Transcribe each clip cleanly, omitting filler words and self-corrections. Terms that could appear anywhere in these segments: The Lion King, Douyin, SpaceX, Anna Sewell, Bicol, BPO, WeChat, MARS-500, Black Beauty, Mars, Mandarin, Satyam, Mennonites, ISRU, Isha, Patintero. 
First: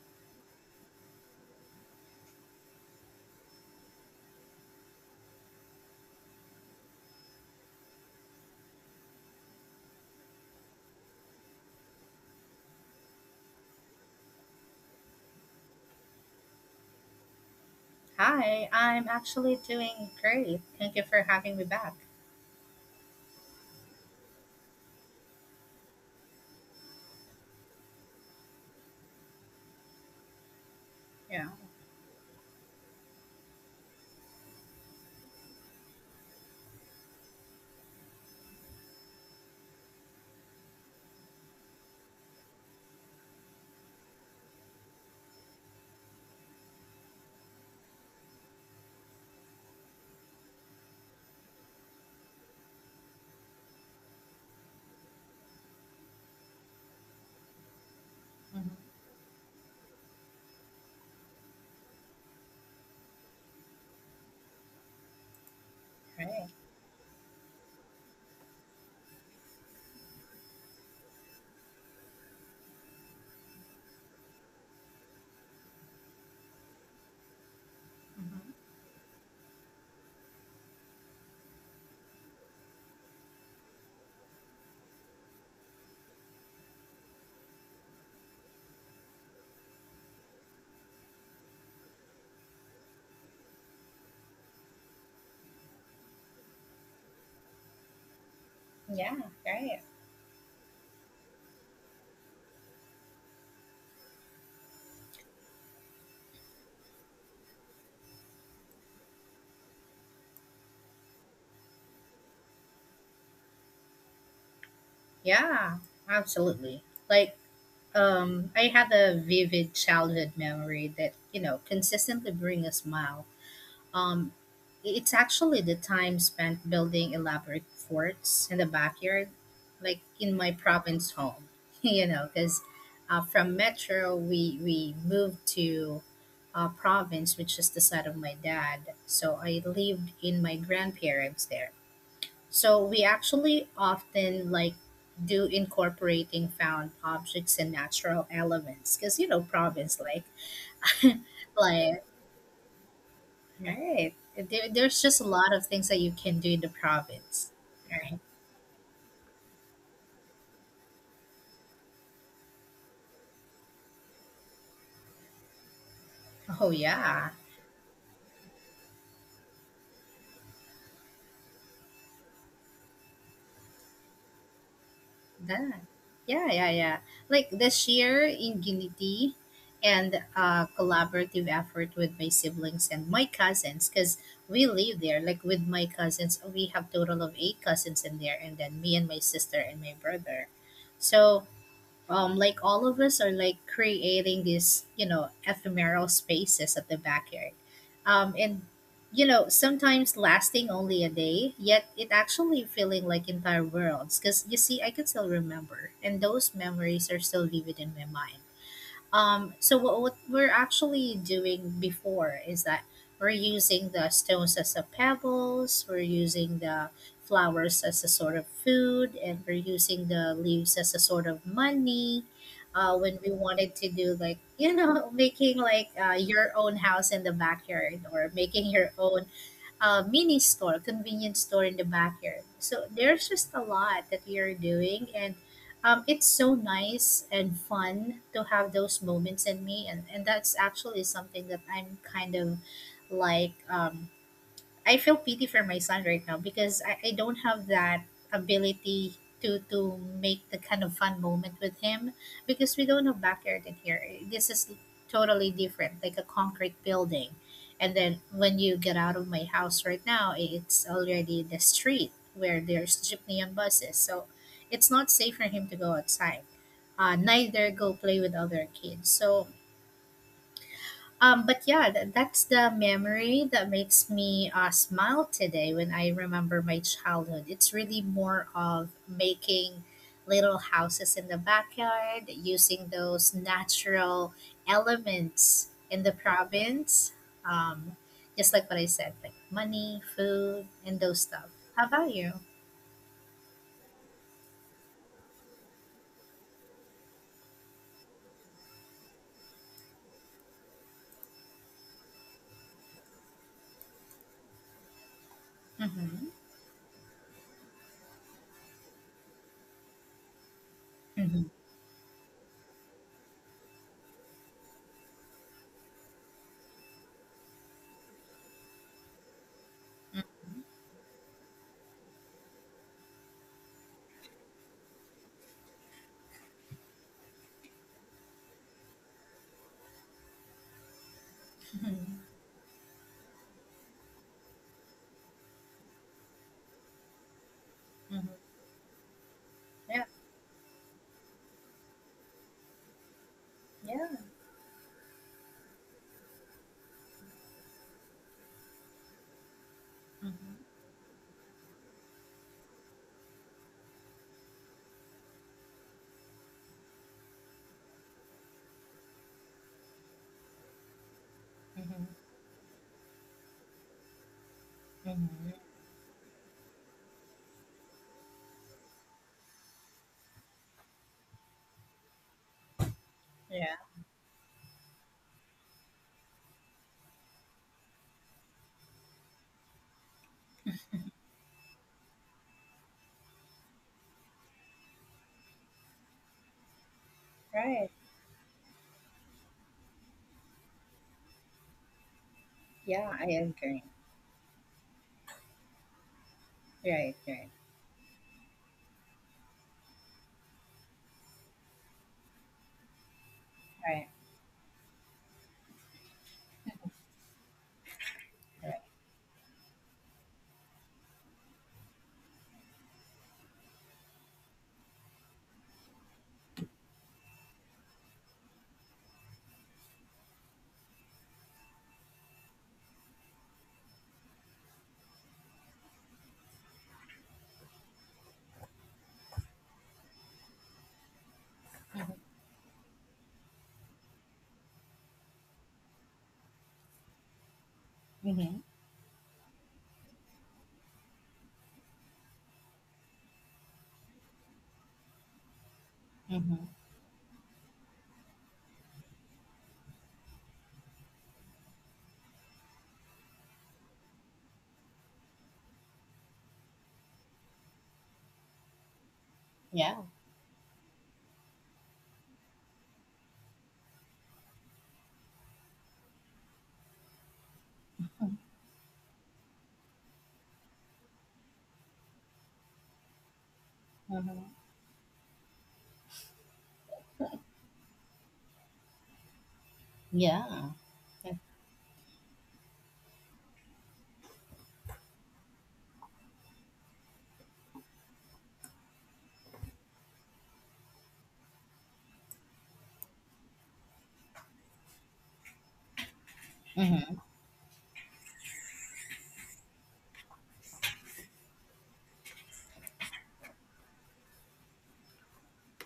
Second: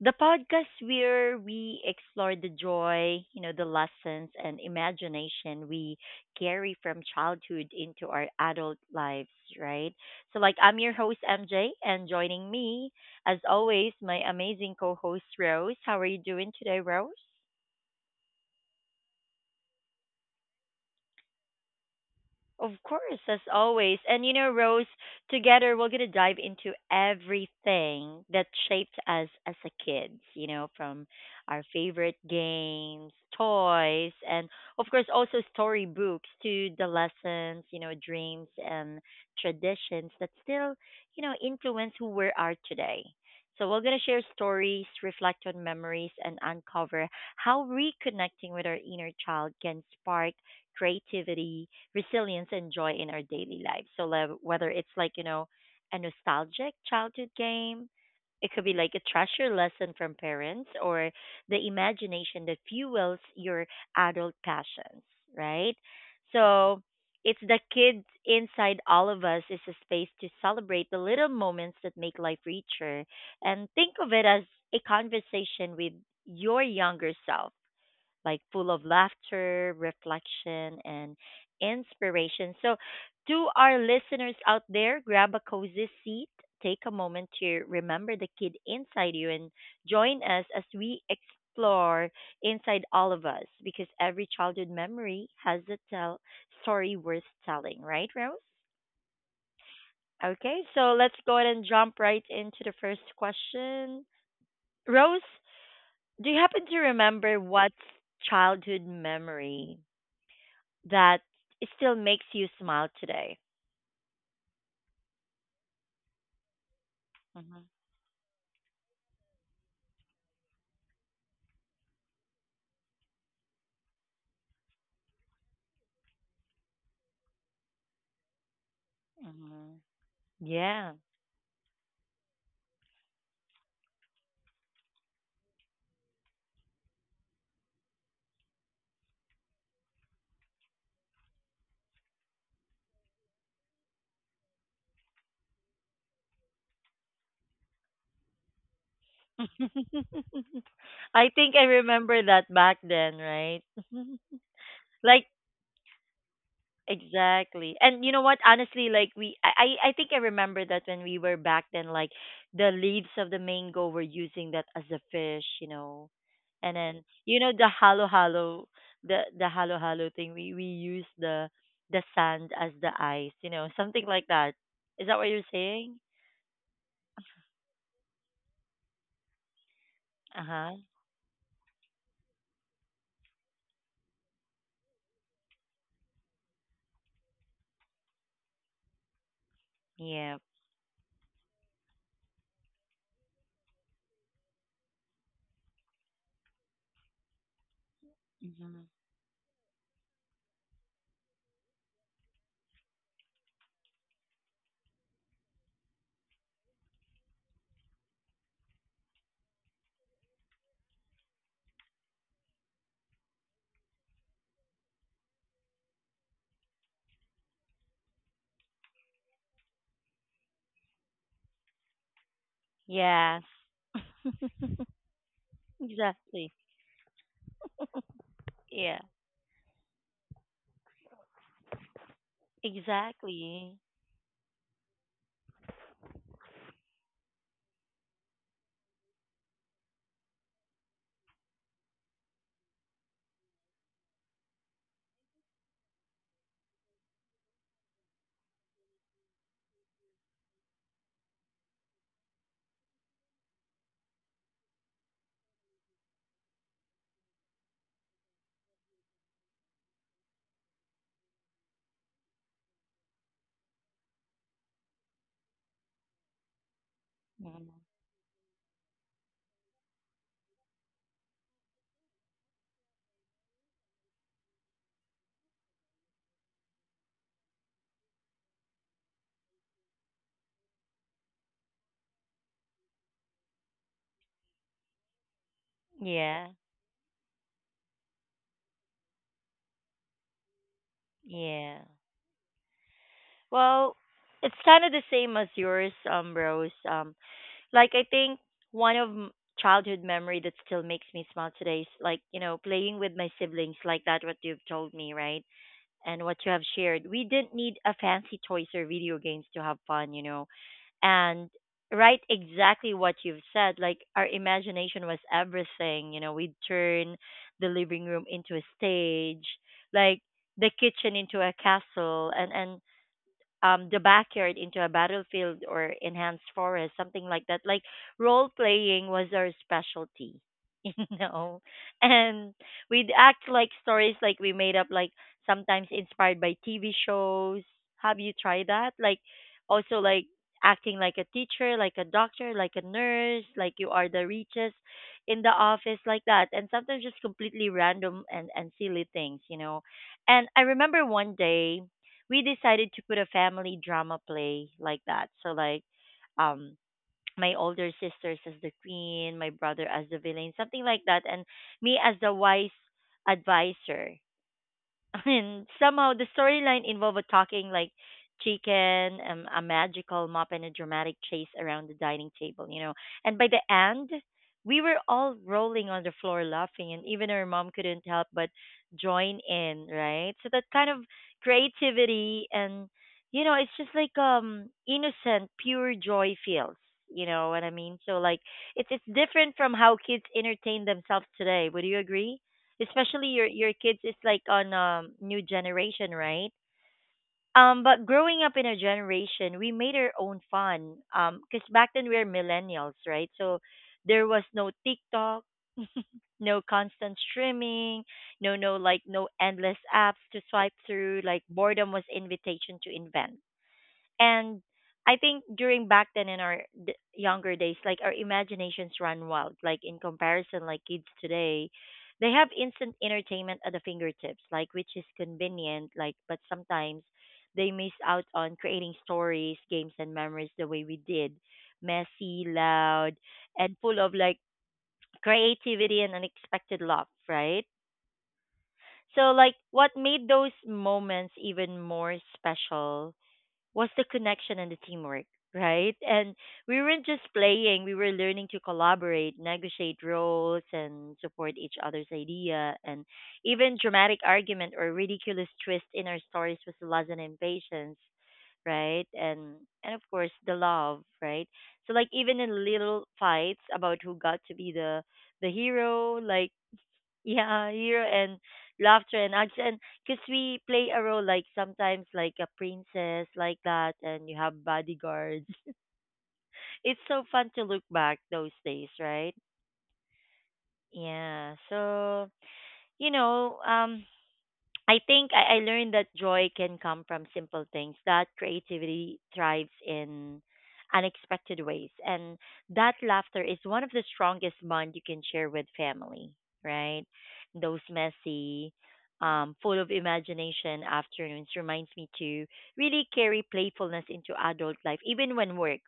The podcast where we explore the joy, the lessons and imagination we carry from childhood into our adult lives, right? I'm your host, MJ, and joining me, as always, my amazing co host, Rose. How are you doing today, Rose? Hi, I'm actually doing great. Thank you for having me back. Of course, as always. And Rose, together we're going to dive into everything that shaped us as a kids, from Yeah. our favorite games, toys, and of course also storybooks to the lessons, dreams and traditions that still, influence who we are today. So we're going to share stories, reflect on memories, and uncover how reconnecting with our inner child can spark creativity resilience and joy in our daily life. So whether it's a nostalgic childhood game, it could Mm-hmm. be like a treasure lesson from parents or the imagination that fuels your adult passions, right? Right. So it's the kids inside all of us is a space to celebrate the little moments that make life richer and think of it as a conversation with your younger self like Hmm. full of laughter, reflection, and inspiration. So, to our listeners out there, grab a cozy seat, take a moment to remember the kid inside you, and join us as we explore inside all of us because every childhood memory has a tell story worth telling, right, Rose? Yeah, right. Okay, so let's go ahead and jump right into the first question. Rose, do you happen to remember what childhood memory that it still makes you smile today? Yeah, absolutely. Like, Hmm. I had a vivid childhood memory that, you know, consistently bring a smile. Um, it's actually the time spent building elaborate forts in the backyard, Hmm. like in my Yeah. province home, you know, because from metro we moved to province, which is the side of my dad. So I lived in my grandparents there. So we actually often like do incorporating found objects and natural elements, because you know province like I think I like remember that back then, right? right. There, there's just like a lot of things that you can do in the province. exactly. And you know Right. what? Honestly, like we, I think I remember that when we were back then, like the leaves of the mango were using that as a fish, you know. Oh And then yeah. you know the halo halo, the halo halo thing. We use the sand as the ice, you know, something like that. Is that what you're That. saying? Yeah, yeah, yeah. Like this year in Unity and Uh-huh. collaborative effort with my siblings and my cousins because we live there. Like with my cousins, we have total of 8 cousins in there and then me and my sister and my Yeah. brother. So like all of us are like creating these, you know, ephemeral spaces at the backyard. Um, and, Hmm. you know, sometimes lasting only a day, yet it actually feeling like entire worlds. Because you see, I can still remember, and those memories are still vivid in my mind. So what we're actually doing before is that we're using the stones as a pebbles, we're using the flowers as a sort of food, and we're using the leaves as a sort of money. When we Yes. wanted to do like you know making like Exactly. your own house in the backyard or making your Yeah. own mini store, convenience store in the backyard. So there's just a Exactly. lot that we are doing, and it's so nice and fun to have those moments in me, and that's actually something that I'm like um, I feel pity for my son right now because I don't have that ability to make the kind of fun moment with him because we don't have backyard in here. This is totally different, like a concrete building. And then when you get out of my house right now, it's already the street where there's jeepney and buses. So it's not safe for him to go outside. Neither Mhm. go play with other kids. So but yeah, that's the memory that makes me smile today when I remember my childhood. It's really more of making little houses in the backyard, using those natural elements in the Yeah. province. Um, just like what I said, like money, food, and those stuff. Yeah. How about you? Well, it's kind of the same as yours, Rose. Like I think one of childhood memory that still makes me smile today is like, you know, playing with my siblings like that what you've told me, right? And Mm-hmm. what you have shared. We didn't need a fancy toys or video games to have fun, you know. And Mm-hmm. right exactly what you've said, like our imagination was everything, you know. We'd turn the living room into a stage, like the kitchen into a castle and the backyard into a battlefield or enhanced forest, something like that. Like role playing was our specialty, you know. Mm-hmm. And we'd act like stories like we made up like sometimes inspired by TV shows. Have you Mm-hmm. tried that? Like also Yeah. like acting like a teacher, like a doctor, like a nurse, like you are Yeah. the richest in the office like that. And sometimes just completely random and silly things, you know. And Mm-hmm. I remember one day we decided to put a family drama play like that. So like um my older sisters as the queen, my brother as the villain, something like that, and me Mm-hmm. as the wise advisor. Mm-hmm. Mm-hmm. And somehow the storyline involved a talking like chicken, a magical mop, and a dramatic chase around the dining table, you know. And by the Yeah. end, we were all rolling on the floor laughing, and even our mom couldn't help but join in, right? So that kind of creativity and it's just like innocent, pure joy feels. You know what I Right. mean? So like it's different from how kids entertain themselves today. Would you agree? Yeah, Especially I your agree. kids is like on new generation right. Right, right, but growing up in a generation we made our own fun because back then we are millennials right so right. there was no tiktok. no constant streaming, no endless apps to swipe through like boredom was invitation to invent. And I think during back then in our younger days, like our imaginations run wild. Like in comparison, like kids today, they have instant entertainment at the fingertips, like which is convenient. Like, but sometimes they miss out on creating stories, games, and memories the way we did, messy, loud, and full of like creativity and unexpected love, right? Mhm, mhm, So, like, what made those moments even more special was the connection and the teamwork, right? And mhm. we weren't just playing, we were learning to collaborate, negotiate roles, and support each other's idea. And even dramatic argument or ridiculous twist in our stories was the lesson in patience, right? And Yeah. of course the love, right? So like even in little fights about who got to be the hero, like yeah, hero and laughter and arts and because we play a role like sometimes like a princess like that and you Mhm. have bodyguards. It's so fun to look back those days, right? Yeah. Yeah. So, you know, um I think I learned that joy can come from simple things, that creativity thrives in unexpected ways, and that laughter is one of the strongest bond you can share with family, right? Mhm, Those messy, full of imagination afternoons reminds me to really carry playfulness into adult life, even when work,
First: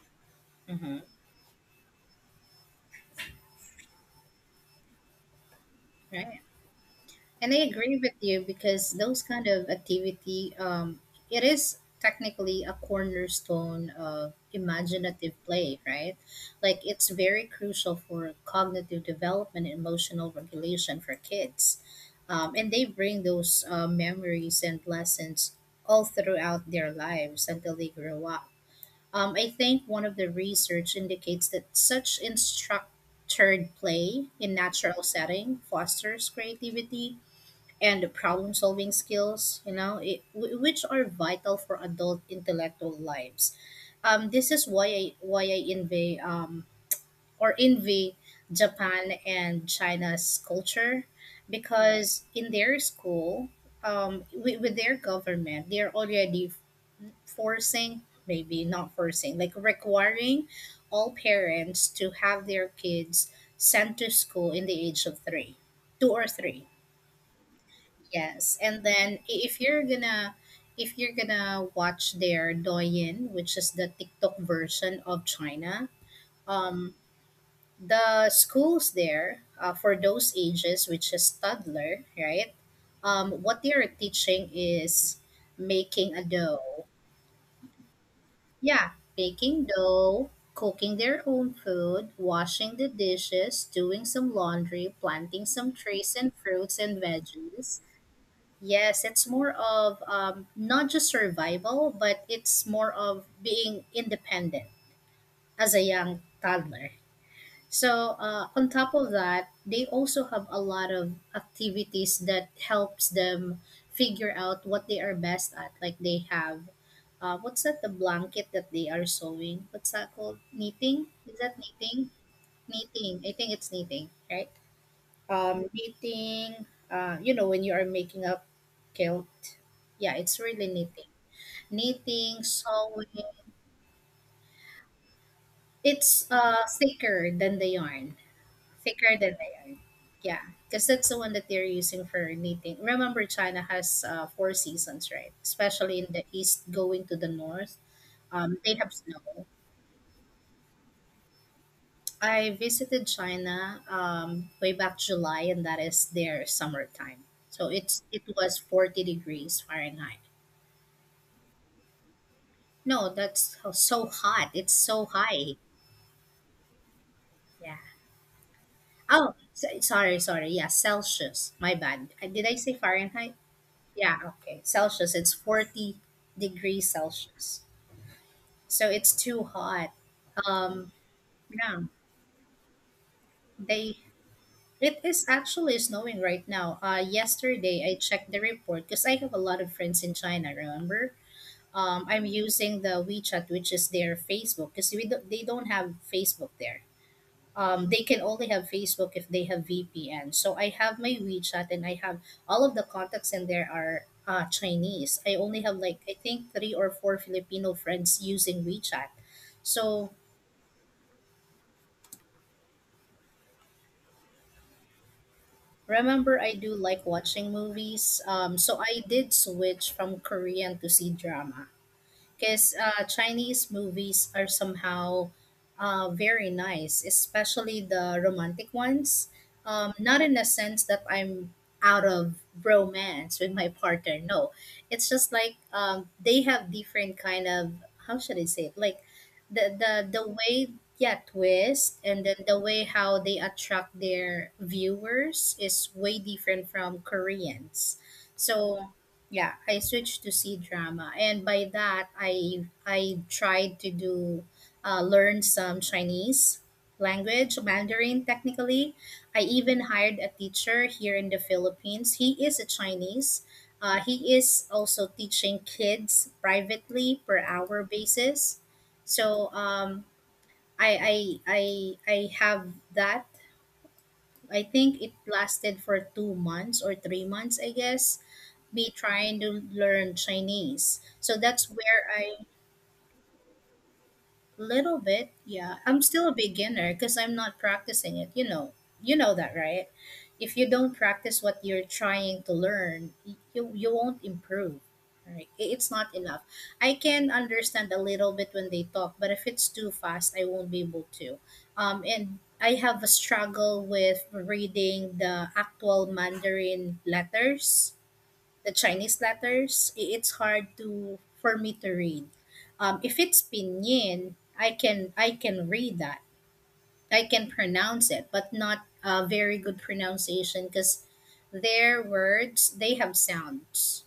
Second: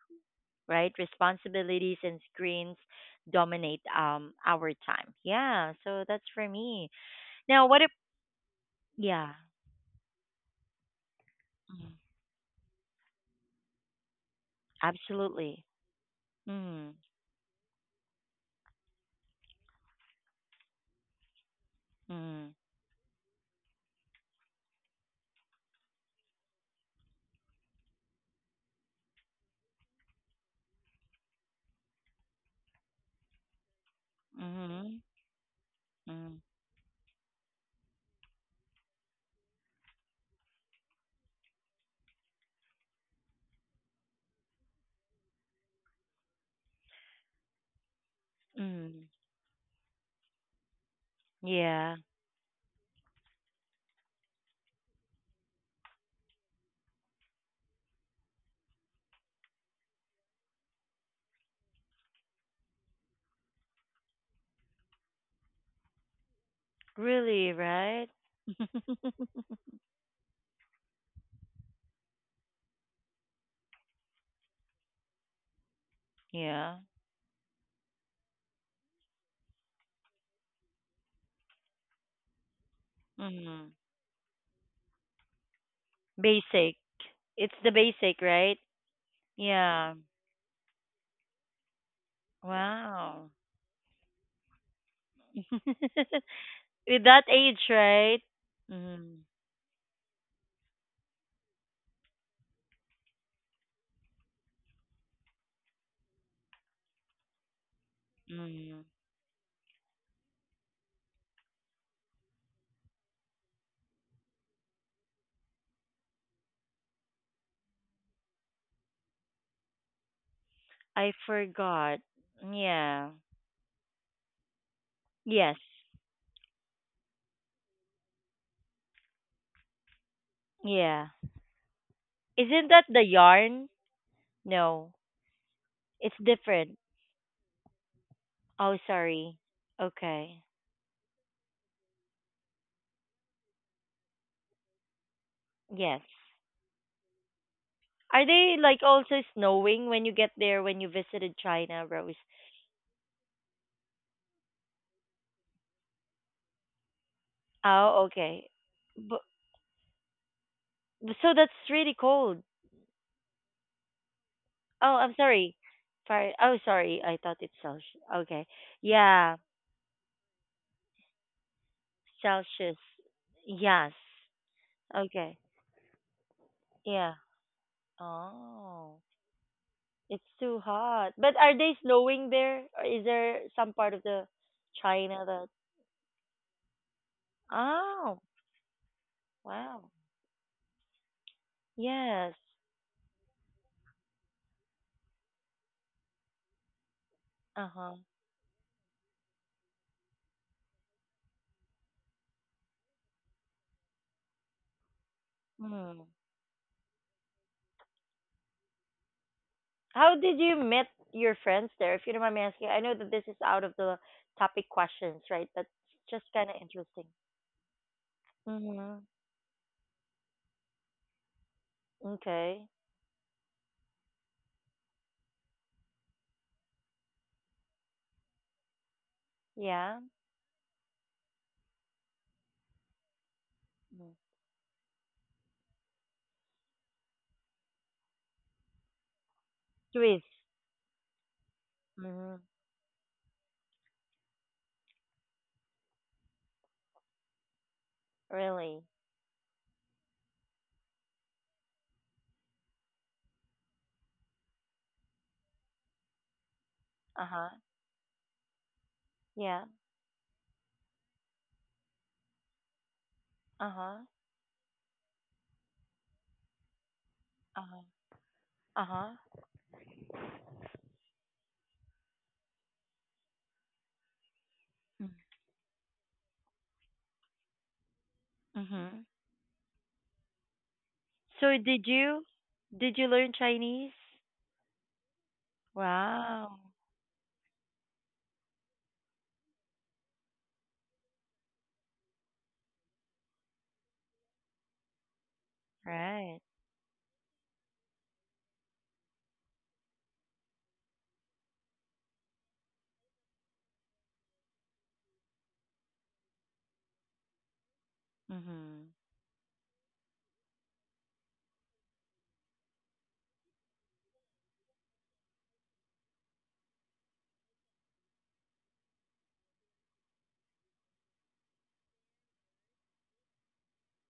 right? mhm. Responsibilities and screens dominate our time. Yeah, so that's Right. for me. And I Now, what if, agree with you because those yeah. kind of activity, it is Mm-hmm. technically a cornerstone of imaginative Absolutely. play, right? Like Mm. it's very crucial for cognitive development and emotional regulation for kids. Mm. And they bring those memories and lessons all throughout their lives until they grow up. I think one of the research indicates that such instructored play in Mhm. natural setting fosters Mm. creativity and problem solving skills, you know, which are vital for adult intellectual lives. This is why I envy or envy Mm. Japan and China's culture Yeah. because in their school, with their government, they're already forcing, maybe not forcing, like requiring all parents to have their kids sent to school in the age of three, two or three. Really, right? Yes, and then if you're gonna watch their Douyin, which is the TikTok version of China, yeah. um, the schools there for those ages, which is toddler, right? What Mm. they are teaching is making a Basic. dough. It's the basic, right? Yeah, baking Yeah. dough, cooking their own food, washing the Wow. dishes, doing some laundry, planting some trees and fruits and With that age, veggies. right? Yes, Mm. it's more of not just survival, but it's more of being independent as a young toddler. So, on Mm. top of that, they also have a lot of activities that helps them figure out what they are best at. Like they have what's that the blanket that they are sewing, what's that called, knitting, I is that forgot. knitting? Yeah. Knitting, I think it's knitting, right? Yes. Knitting. You know when you are making up kilt, yeah, it's really Yeah. knitting. Knitting, Isn't that the sewing. yarn? No. It's It's different. thicker than the yarn. Oh, Thicker than sorry. the yarn, yeah, Okay. because that's the one that they're using for knitting. Remember, China has four seasons, right, especially Yes. in the east going to the north. Are they They like have also snow. snowing when you get there when you visited China, Rose? I visited China way back July, and that is their summertime. So Oh, it okay. was forty But degrees Fahrenheit. so that's really cold. No, that's so hot. It's Oh, so I'm sorry. high. Far- Oh, sorry. I thought it's Yeah. Celsius. Okay. Yeah. Oh, sorry, sorry. Yeah, Celsius. My bad. Did I say Celsius. Fahrenheit? Yes. Yeah. Okay. Celsius. It's Okay. 40 degrees Yeah. Celsius. So Oh, it's too hot. it's too Um. hot. But are they Yeah. snowing there? Or is there some part They— of the it China is that? actually snowing right now. Yesterday I Oh, checked the report because I have a lot of wow. friends in China. Remember, I'm Yes. using the WeChat, which is their Facebook, because they don't have Facebook there. Uh-huh. They can only have Facebook if they have VPN. So I have my WeChat, and I have all of the contacts in there are Chinese. I only have Hmm. like I think three or four Filipino friends using WeChat. How So did you meet your friends there? If you don't mind me asking, I know that this is out of the topic questions, right? But it's just remember, kind of I do interesting. like watching movies, so Mm-hmm. I did switch from Korean to see drama Okay. because Chinese movies are somehow very nice, especially the romantic ones. Yeah. Not in the sense that I'm out of romance with my Mm. partner. No, it's just like they have different kind of, how should I say it? Like the the Swiss. the way, yeah, twist and then Mm-hmm. the way how they attract their viewers is way different from Koreans. Really? So yeah, I switched to C drama, and by that I tried to do learn some Chinese Uh-huh. language, Mandarin technically. I Yeah. even hired a teacher here in the Philippines. He is a Chinese. Uh-huh. He is also teaching kids privately per Uh-huh. hour basis. Uh-huh. So I, I I I have that. I think Mm. it lasted for 2 months or 3 months, I guess, be Mm-hmm. trying to learn Chinese. So So that's did where you I— did you learn Chinese? little bit, yeah, I'm still a Wow. beginner because I'm not practicing it. You know that, right? If you don't practice what you're trying to learn, you won't improve. Right? It's not Right. enough. I can understand a little bit when they talk, but if it's too fast, I won't be able to. And I have a struggle with reading the actual Mandarin letters, the Mm-hmm. Chinese letters, it's hard to for me to read. If it's pinyin, I can read that. I can pronounce it, but not a very good pronunciation because their words they have sounds.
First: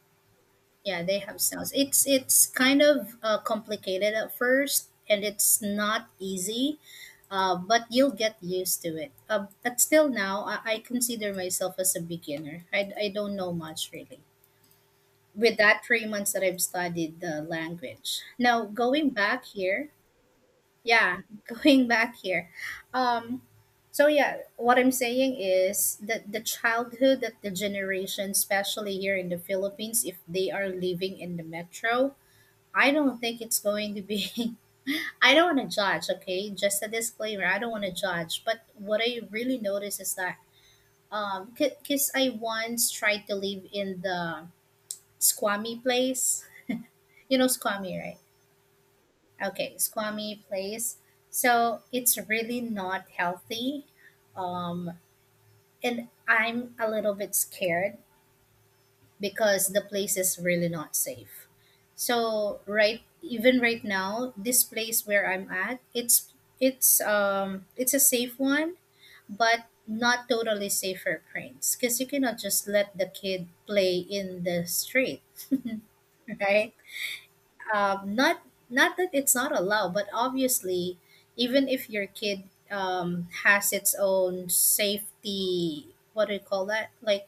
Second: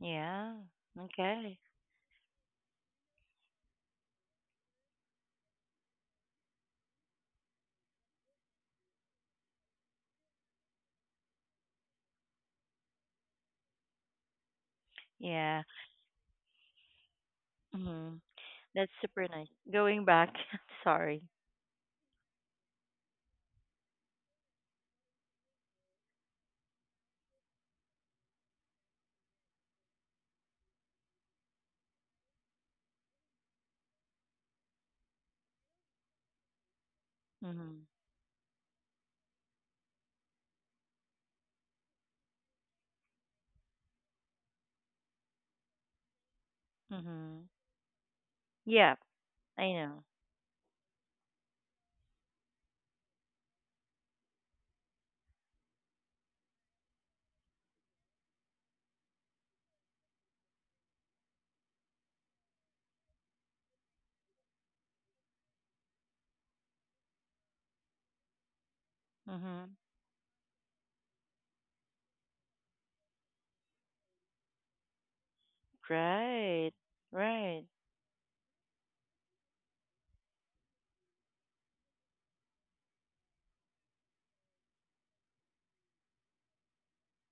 Yeah. Yeah, they have Okay. sounds. It's kind of complicated at first, and it's not easy. But you'll get used to it. But still now, I consider myself as a beginner. I don't know much really. With Yeah. that 3 months that I've studied the Mm-hmm. language. Now That's going super back nice. here, Going back, yeah, sorry. going back here. Um, so yeah, what I'm saying is that the childhood that the generation, especially here in the Philippines, if they are living in the metro, I don't think it's going to be. I don't want to judge, okay? Just a disclaimer. I don't want Mhm. to judge, but what I really notice is that because I once tried to live in the squammy place. You know Mhm. squammy, right? Yeah, I Okay, know. squammy place. So it's really not healthy. Um, and I'm a little bit scared because the place is really not safe. So right even right now, this place where I'm at, it's a safe one, but Mhm. not totally safe for cranes because you cannot just let the kid play in the street, Right. right? Right. Not not that it's not allowed, but obviously, even if your kid has its own safety, what do you call that? Like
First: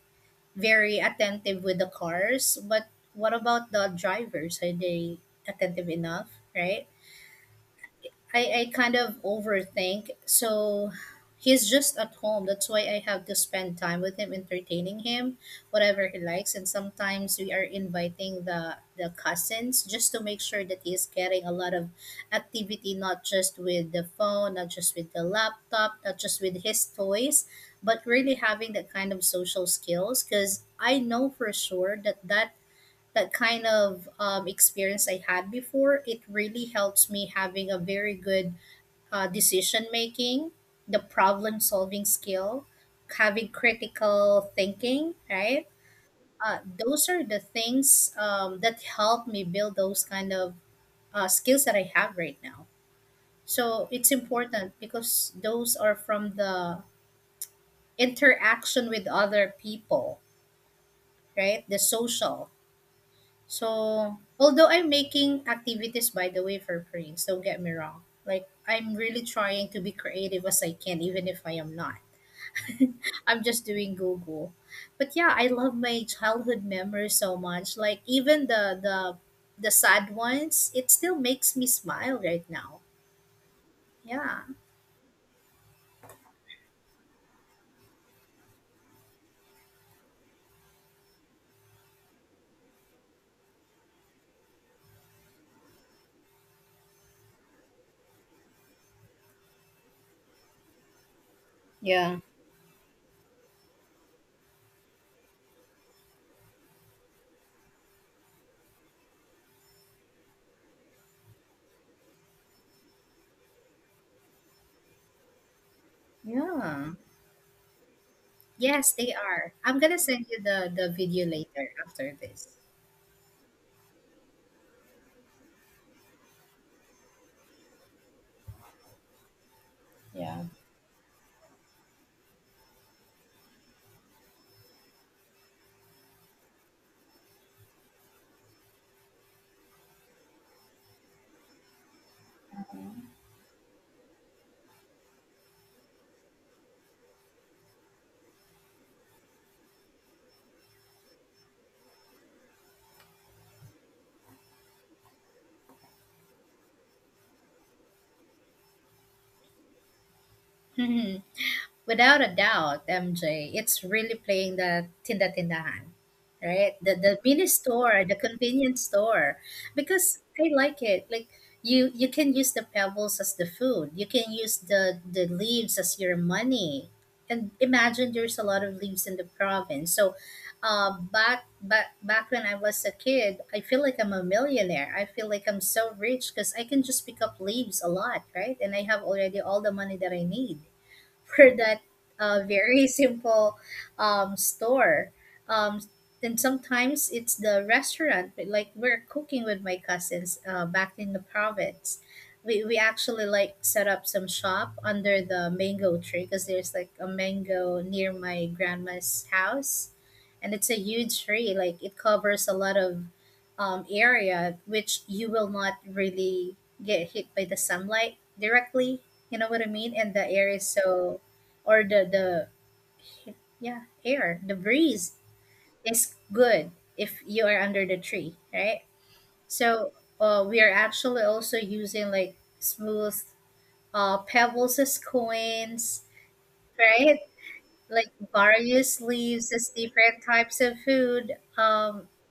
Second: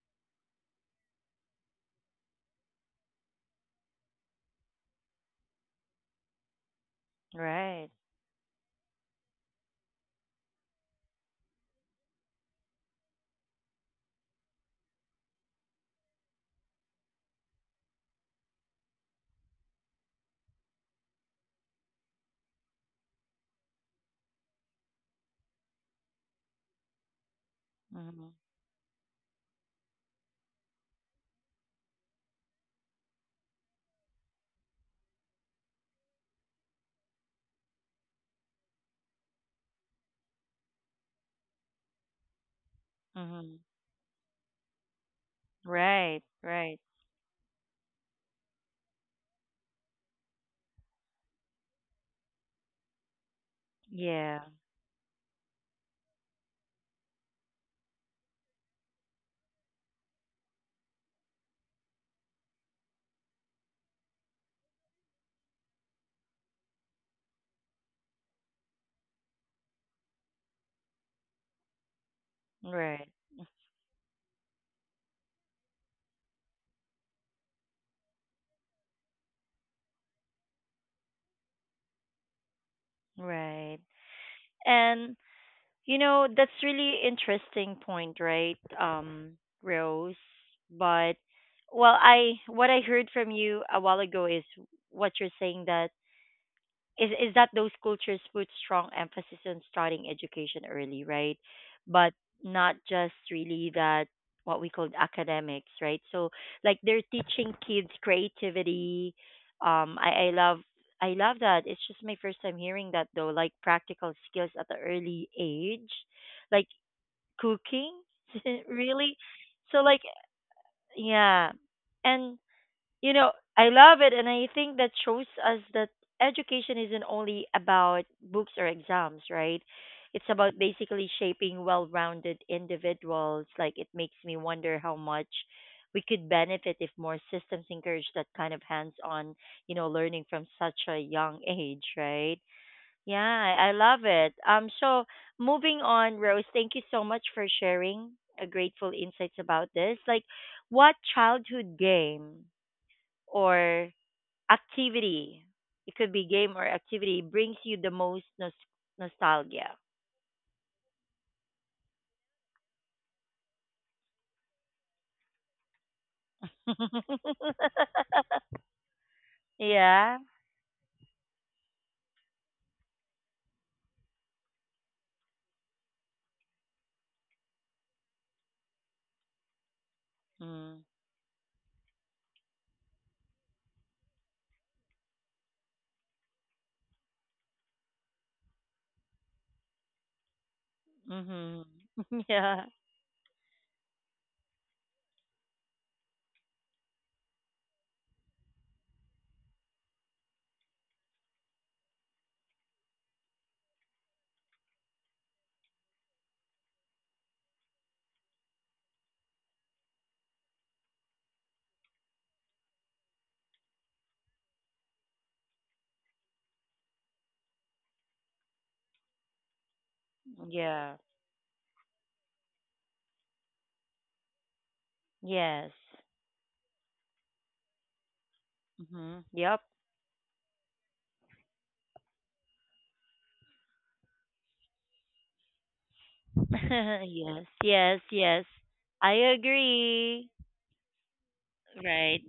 very attentive with the cars, but what about the drivers? Are they attentive enough, right? Right. I, I kind of overthink. So he's just at home. That's why I have to spend time with him, entertaining him, whatever he likes. And sometimes we are inviting the cousins just to make sure that he is getting a lot of activity, not just with the phone, not just with the laptop, not just with his toys, but really Mhm. having that kind of social skills. Because I know for sure that that kind of experience I had before, it really helps me having a very good decision making, the problem solving skill, having Mhm. critical thinking, right? Right. Uh, Right. those are the things that help me build those kind of skills that I have right now. So it's Yeah. important because those are from the interaction with other people, right? The social. So although I'm making activities by the way for free, so don't get me wrong. Like I'm really trying to be creative as I can, even if I am not Right. I'm just doing Google. But yeah, I love my childhood memories so much. Like even the the sad ones, it still makes me smile right now. Right. Yeah. And you know, that's really interesting point, right? Rose. But well, I what I heard from you a while ago is what you're saying that is that those cultures put strong emphasis on starting education early, right? But Yeah. not just really that what we call academics, right? So like they're teaching kids creativity. Um, I I love I love that. It's just my first time hearing that though, like practical skills at the early age, like Yeah. cooking, Yes, they really. are. I'm So gonna like send you the video yeah, later after and this. you know I love it and I think that shows us that education isn't only about books or exams right it's Yeah. about basically shaping well-rounded individuals like it makes me wonder how much we could benefit if more systems encourage that kind of hands-on you know learning from such a young age right yeah I love it so moving on rose thank you so much for sharing a grateful insights about this like what childhood game or activity, it could be game or activity, brings you the most nostalgia? Without a doubt, MJ, it's really playing the tinda-tindahan, right? The mini store, the convenience store, yeah. because I like it. Like you can use the pebbles as the food. You can use the leaves as your money. And imagine there's a lot of leaves in the province. So, Mm. back when I was a kid, I feel like I'm a millionaire. I feel like I'm so rich because I can just pick up leaves a lot, right? And I have already all the money that I need for Mhm. that Yeah. very simple store. Um, and sometimes it's the restaurant, but like we're cooking with my cousins back in the province. We actually like set up some shop under the mango tree because there's like a mango near my grandma's house and it's a huge tree like it covers a lot of area which you will not really get hit by the sunlight directly, you know what I mean? And the air is Yeah. so, or yeah, air, the breeze Yes. is good if you are under the tree, right? Mhm. Yep. So we are actually also using like smooth pebbles as coins, right? yes. Yes. Like Yes. various I leaves as different agree. types of food. Right.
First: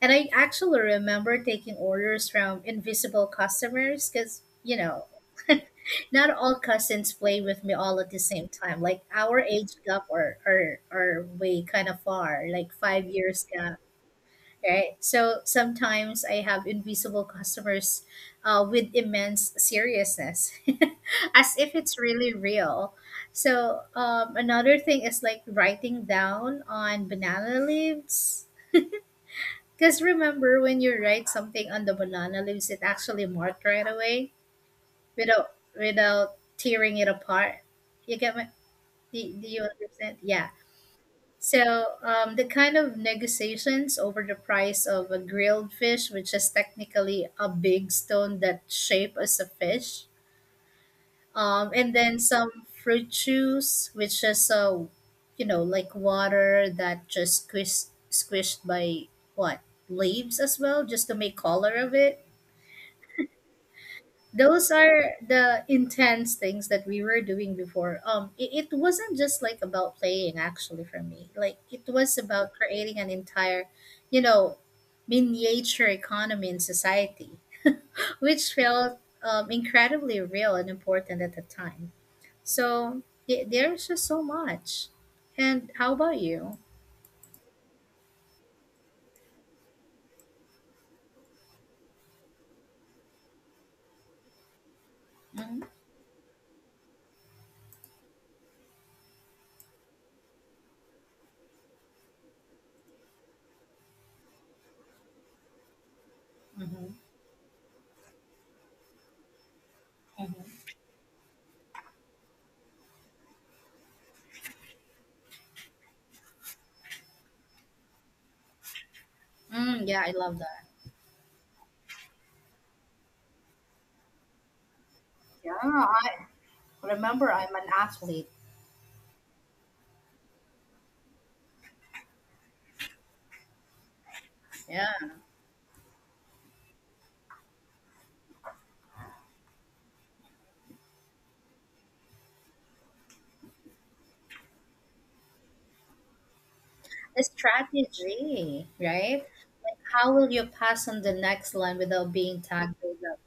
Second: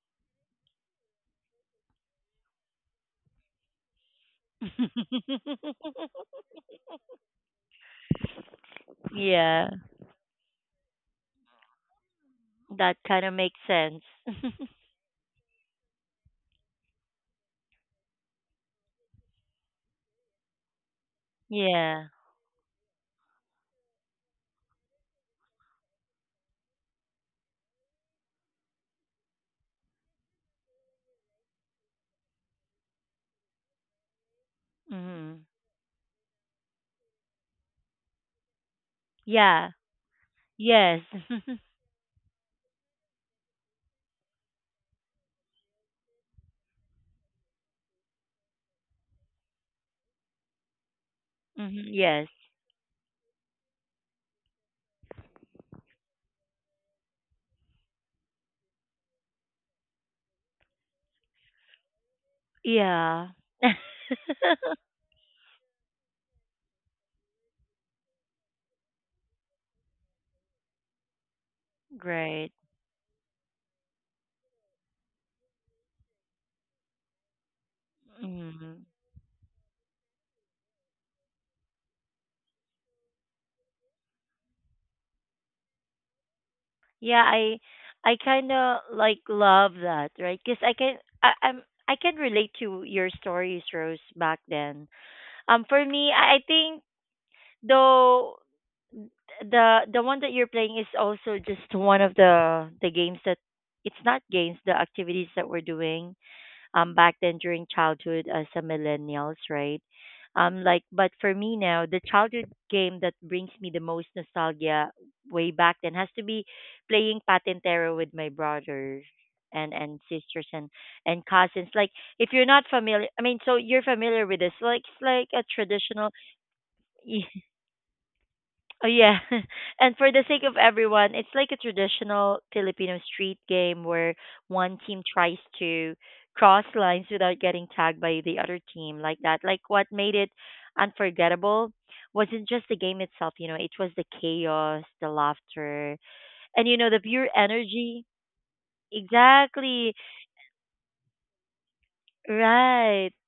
And I actually remember taking orders from invisible customers because not all cousins play with me all at the same time. Like our yeah. age gap or are way kind of far, like That five kind of years makes gap, sense. right? So sometimes I have invisible customers with immense seriousness, as if it's yeah. really real. So another thing is like writing down on banana leaves. Because remember, when you write something on the banana leaves, it actually marked right away Mhm. without tearing it apart. You get my do you Yeah. understand? Yeah. Yes. So the kind of negotiations over the price of a grilled fish, which is technically a big stone that shape as a fish, mhm. and then Yes. some fruit juice, which is a you know like water that just squished by what leaves as well, just to make color of it. Yeah. Those are the intense things that we were doing before. It wasn't just like about playing actually for me. Like it was Great. about creating an entire, you know, miniature economy in society, which Mm. felt incredibly real and important at the time. So there's just so much. And how about you? Yeah, I kind of like love that, right? Because I, I'm I can relate to your stories, Rose, back then. Mm-hmm. For me, I think though the one that you're playing is also just one of the games that it's not games, the activities that we're doing. Hmm. Back then during childhood as a millennials, right? Hmm. Like, but for me now, the childhood game that brings me the most nostalgia way back then has to be playing Patintero with my brothers and Mm, and yeah, I love sisters that. and cousins. Like, if you're not familiar, I mean, so you're familiar with this? Like, it's like a Yeah, traditional. I remember I'm an athlete. Oh yeah. And for the sake of everyone, it's like a traditional Filipino street game where one Yeah, team tries to cross lines without getting tagged by the other team like that. Like what made it unforgettable wasn't just the game itself, you know, it was the chaos, the laughter, and you know the the pure energy. strategy, right? Exactly. How will you pass on the next line without being tangled Right. up,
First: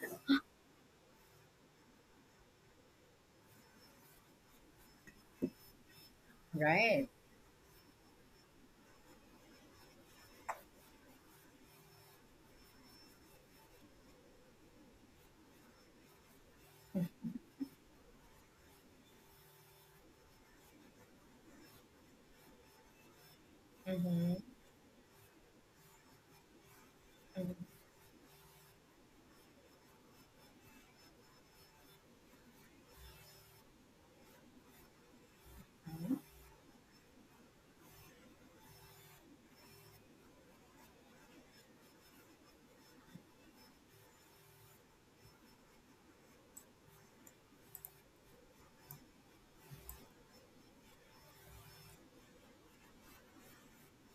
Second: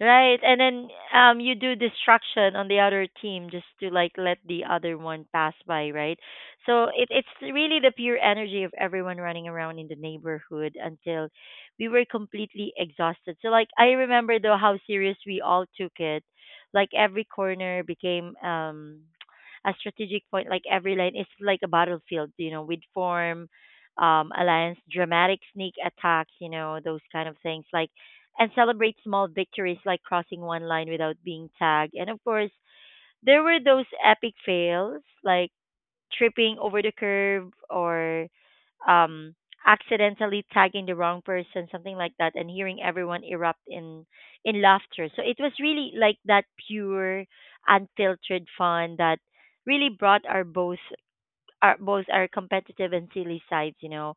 Right. And then you do destruction on the other team just to like let the other one pass by, right? So it right? it's really the pure energy of everyone running around in the neighborhood until we were completely exhausted. So like I remember though how serious we all took it. Like every corner became a strategic point, like every line is like a battlefield, you know, we'd form Mm-hmm. alliance, dramatic sneak attacks, you know, those kind of things. Like and celebrate small victories like crossing one line without being tagged. And of course, there were those epic fails like Mm-hmm. tripping over the curb or um, accidentally tagging the wrong person, something like that, and hearing everyone erupt in laughter. So it was really like that pure, unfiltered fun that really brought our both our competitive and silly sides, you know.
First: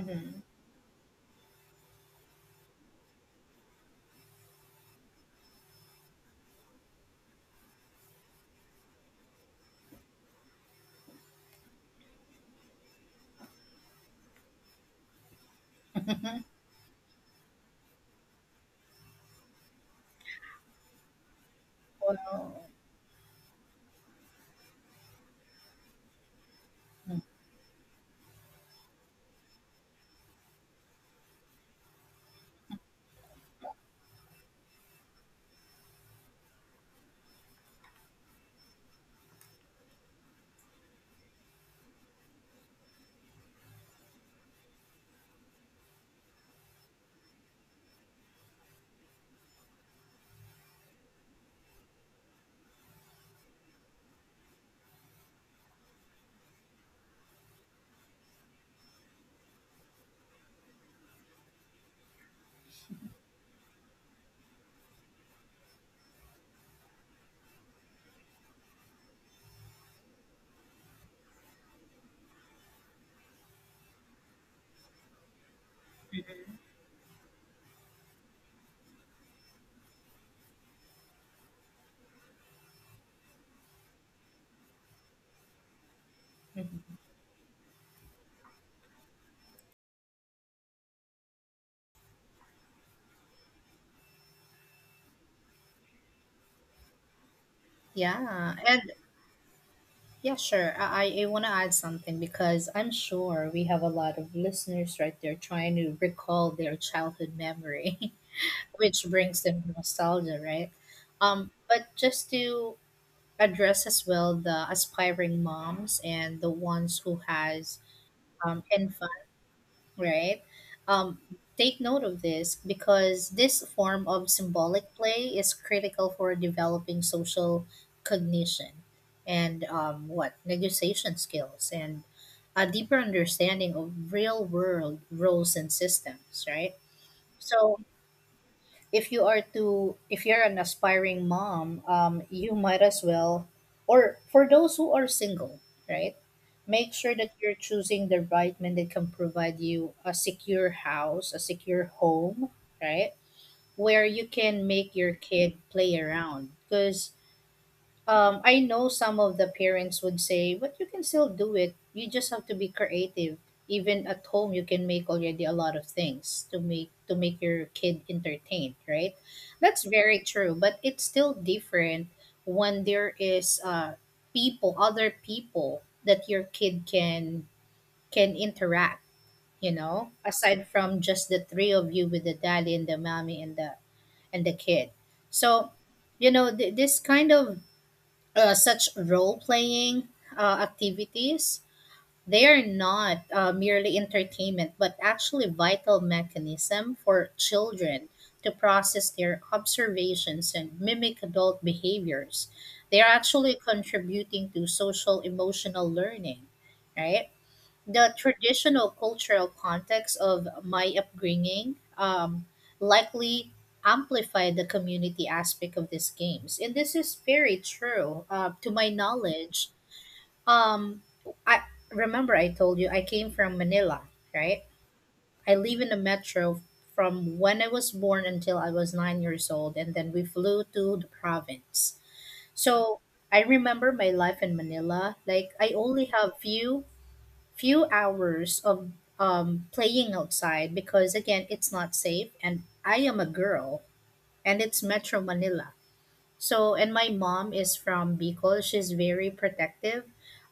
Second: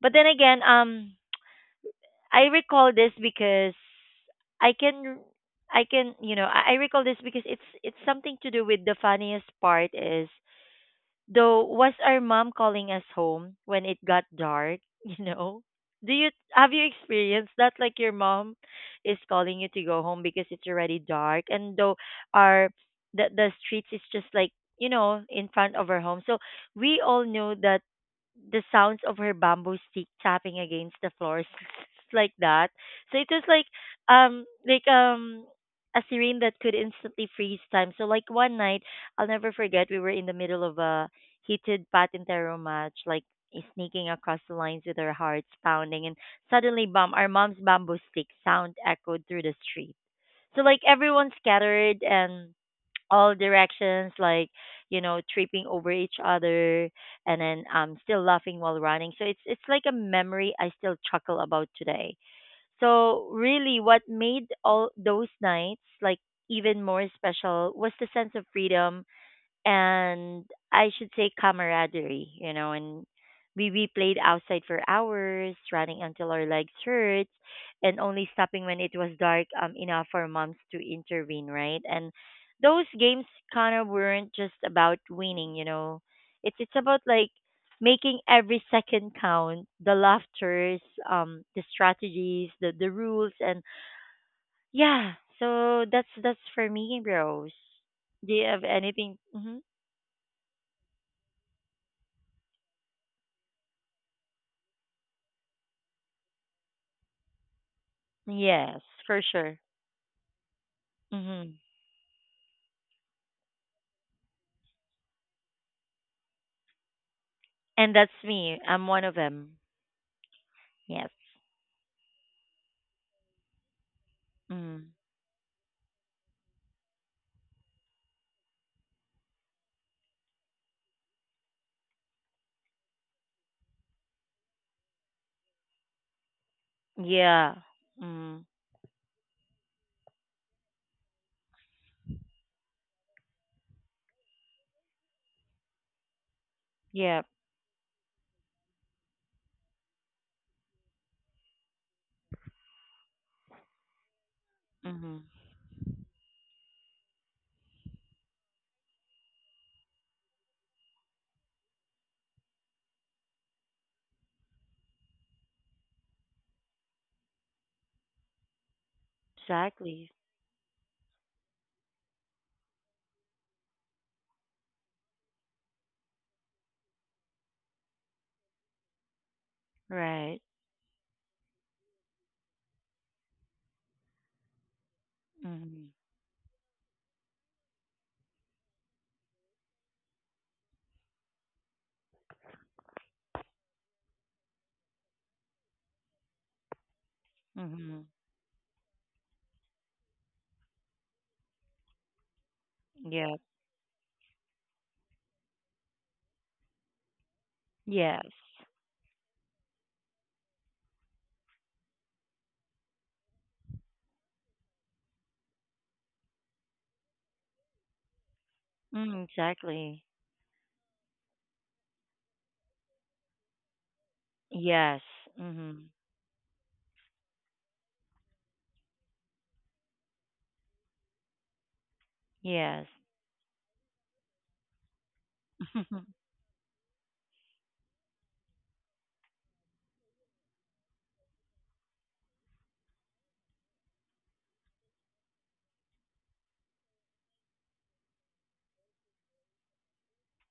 But then again, I recall this because I can I can you know I recall this because it's something to do with the funniest part is though was our mom calling us home when it got dark you know do you have you experienced that like your mom is calling you to go home because it's already dark and though Wow. our the streets is just like in front of our home, so we all knew that the sounds of her bamboo stick tapping against the floors like that. So it was like a serene that could instantly freeze time. So like one night, I'll never forget we were in the middle of a heated patintero match, like sneaking across the lines with our hearts pounding and suddenly bam our mom's bamboo stick sound echoed through the street. So like everyone scattered and all directions, like tripping over each other, and then still laughing while running. So it's like a memory I still chuckle about today. So really, what made all those nights like even more special was the sense of freedom and I should say camaraderie, you know, and we played outside for hours, running until our legs hurt, and only stopping when it was dark enough for moms to intervene, right? And those games kind of weren't just about winning, you know. It's Mhm. about like making every second count, the laughters, the strategies, the rules, and yeah. So that's for me, Rose. Do you Yeah, have and anything? Mhm. yeah, sure. I want to add something because I'm sure we have a lot of listeners right there trying to recall their childhood memory, Yes, which for brings sure. them nostalgia, right? Hmm. But just to address as well the aspiring moms and the ones who has And that's me. I'm and one fun, of them. right? Yes. Um, Take note of this because this form of symbolic Mm. play is critical for developing social cognition and what negotiation skills and a deeper understanding of real world roles and systems, right? Yeah. So Mm. If you're an aspiring mom, you might as well, or for those who are single, right, make sure Yeah. that you're choosing the right man that can provide you a secure house, a secure home, right, where you can make your Hmm. kid play around. Because I know some of the parents would say, but you can still do it. You just have to be creative. Even at home, you can make already a lot of things to make your kid entertained, right? That's Exactly. very true, but it's still different when there is people, other people that your kid can interact. You know, Right. aside from just the three of you with the daddy and the mommy and the kid. So Hmm. you know this kind of such role playing activities, they are not merely entertainment, but actually vital mechanism for children Hmm. to process their observations and mimic adult behaviors. They are Yeah. actually contributing to social emotional learning, right? The Yes. traditional cultural context of my upbringing likely amplified the community aspect of these games, and this is very true to my Mm, knowledge. exactly. um, I remember I told you I came from Manila, right? Yes. I live Hmm. in the metro from when I was born until I was 9 years old, and then we flew to the province. Yes. So I remember my life in Manila. Like I only have few few hours of playing outside because again it's not safe, and I am a girl, and it's metro Manila. So, and my mom is from Bicol. She's very protective,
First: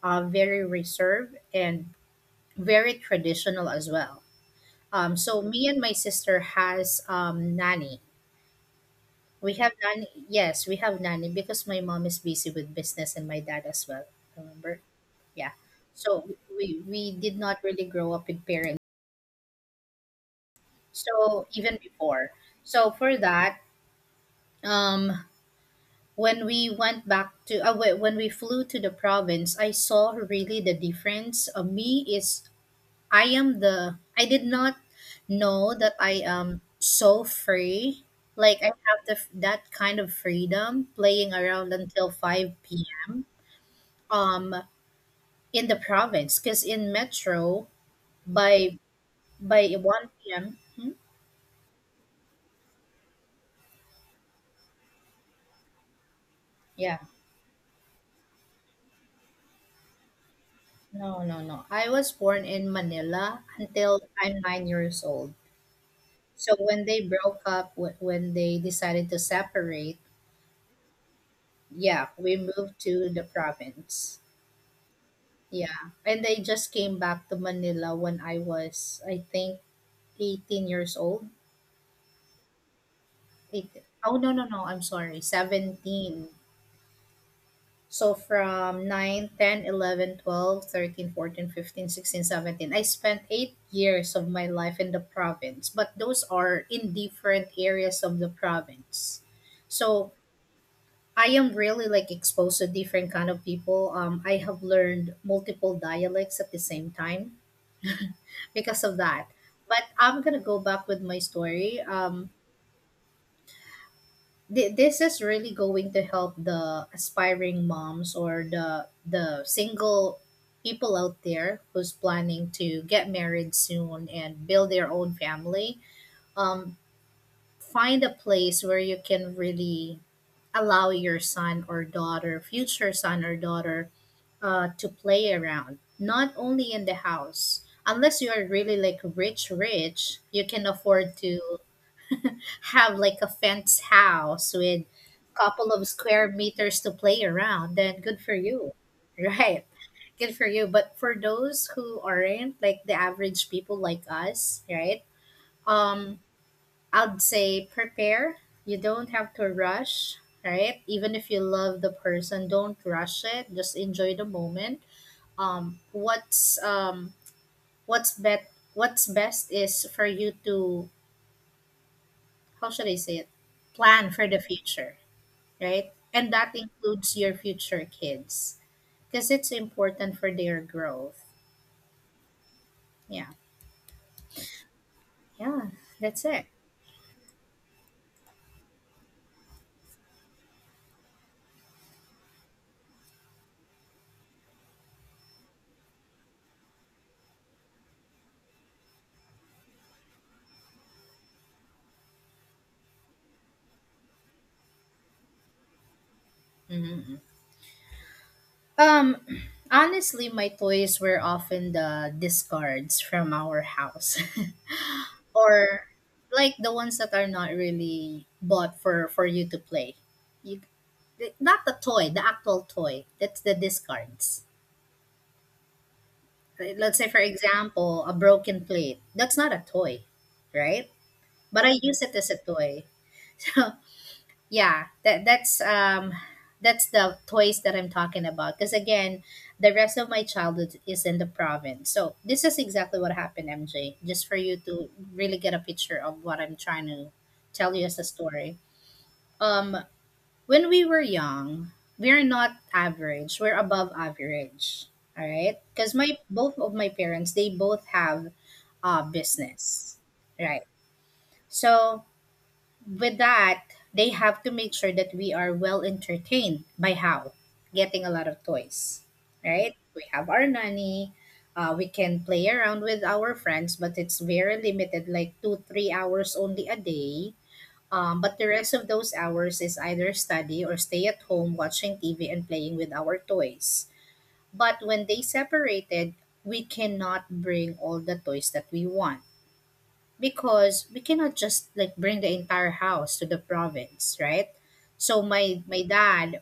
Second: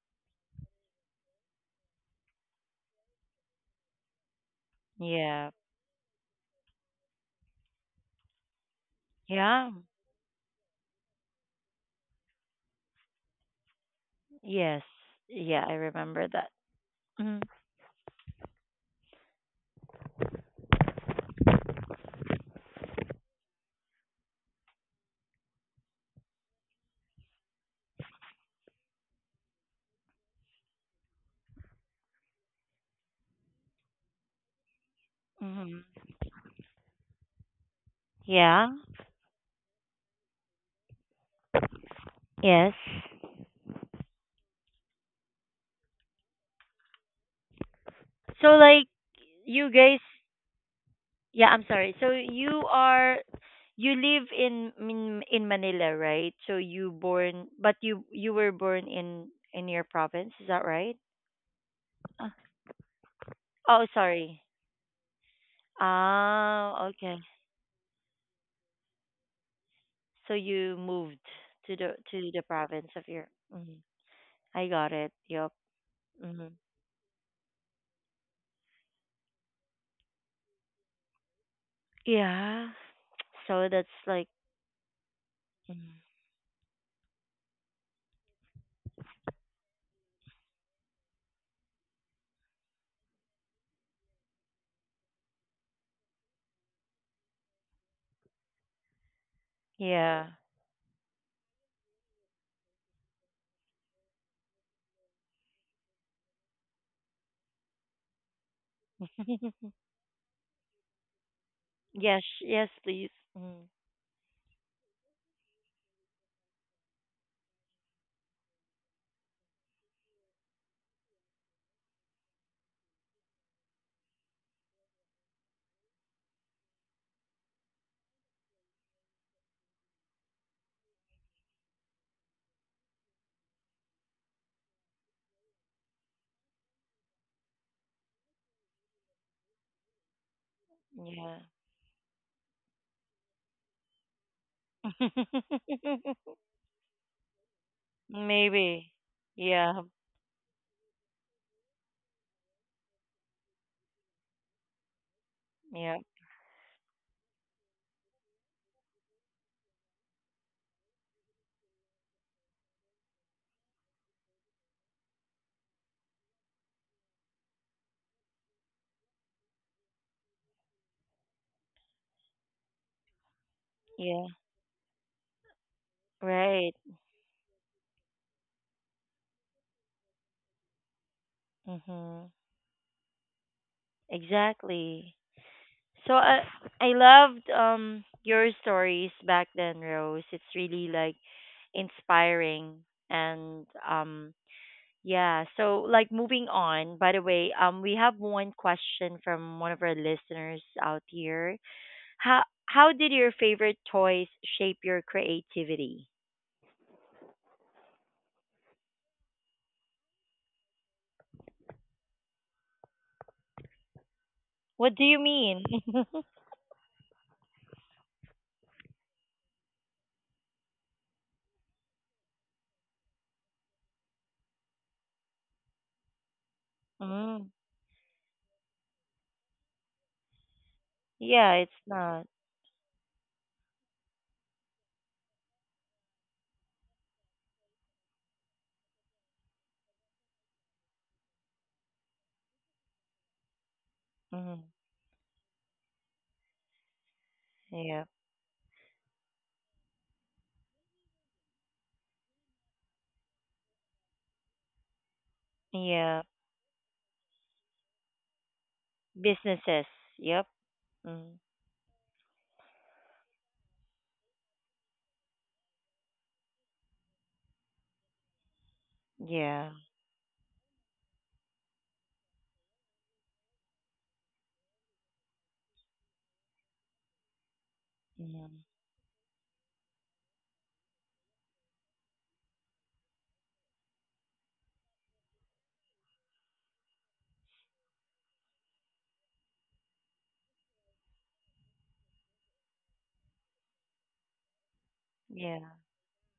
very reserved, and very traditional as well. So Yeah. me and my sister has nanny. We have Yeah. nanny Yes, we have nanny because my mom is busy with business and my dad as well, remember? Yes. Yeah. Yeah, I remember So that. we did Mm-hmm. not really grow up with parents. So even before. So for that, um, when we went back to when we flew to the province, I saw really the difference of me is I am the I did not know Mm-hmm. that I am so free. Like I Yeah. have that kind of freedom playing around until Yes. 5 p.m. um in the province, because in metro So by like by you guys 1 p.m. Hmm? yeah, I'm sorry. So you live in Manila, right? So you Yeah. born but you were born in your province, is that right? No, no, no. I was Uh, born in Manila oh, until I'm sorry. 9 years old. So when Ah, they okay. broke up, when they decided to separate, So you moved to the yeah, to we the moved province of to the your. Mhm. province. I got it. Yep. Yeah. And they Hmm. just came back to Manila when I was, I think, 18 years old. Yeah. So Eight, that's oh, like no, no, no. I'm sorry. mm, 17. So from 9, 10, 11, 12, 13, 14, 15, 16, 17, I spent 8 years of my life in the province, but those are in different areas of the province. So yeah. I am really like exposed to different kind of people. I have learned multiple dialects at the same time because of that. But I'm gonna go back with my story. Yes, yes, please. Mm, This is really going to help the aspiring moms or the single people out there who's planning to get married soon and build their own family. um Find a place where you can really allow your son or daughter, future son or daughter, to play around not only in the house, unless you are really like rich, you can afford yeah. to have like a fenced house with couple of square meters to play around, then good for you. Maybe. Right. Yeah. Good for you. But for those who aren't, like the average people like us, right? Yeah. Um, I'd say prepare. You don't have to rush, right? Even if you love the person, don't rush it. Just enjoy the moment. Um, what's um what's bet what's best is for you to, how should I say it, plan for Yeah. the future, right? And that Right. includes your future kids because it's important for their growth. Mhm. Yeah. Exactly. Yeah. So That's I it. I loved your stories back then, Rose. It's really like inspiring and yeah, so like moving on, by the way, we have one question from one of our listeners out here. How did your favorite toys shape your creativity? Hmm. Um, honestly, my toys were often the discards from our house What do you mean? or like the ones that are not really bought for you to play. You, not the toy, the actual toy. That's the discards. Right? Let's say, for mm, example, a broken plate. That's not a toy, right? yeah, But it's I use it not. as a toy. Yeah, that's that's the toys that I'm talking about. Because again, the rest of my childhood is in the province, so this is exactly what happened, MJ, just for you Mm. to really get a picture of what I'm trying to tell you as a Yeah. story. Um, when we were young, we're not average, we're above average, all right? Because my Yeah. both of my parents, they both have Businesses. business, Yep. right? Mm. So with that, they have to make sure that we are well entertained by how, getting a lot of toys, right? Yeah. We have our nanny. We can play around with our friends, but it's very limited, like two, 3 hours only a day. But the Mm. rest of those hours is either study or stay at home watching TV and playing with our toys. But when they separated, we cannot bring all the toys that we want because we cannot just like bring the entire house to the province, right? So my Yeah. my dad,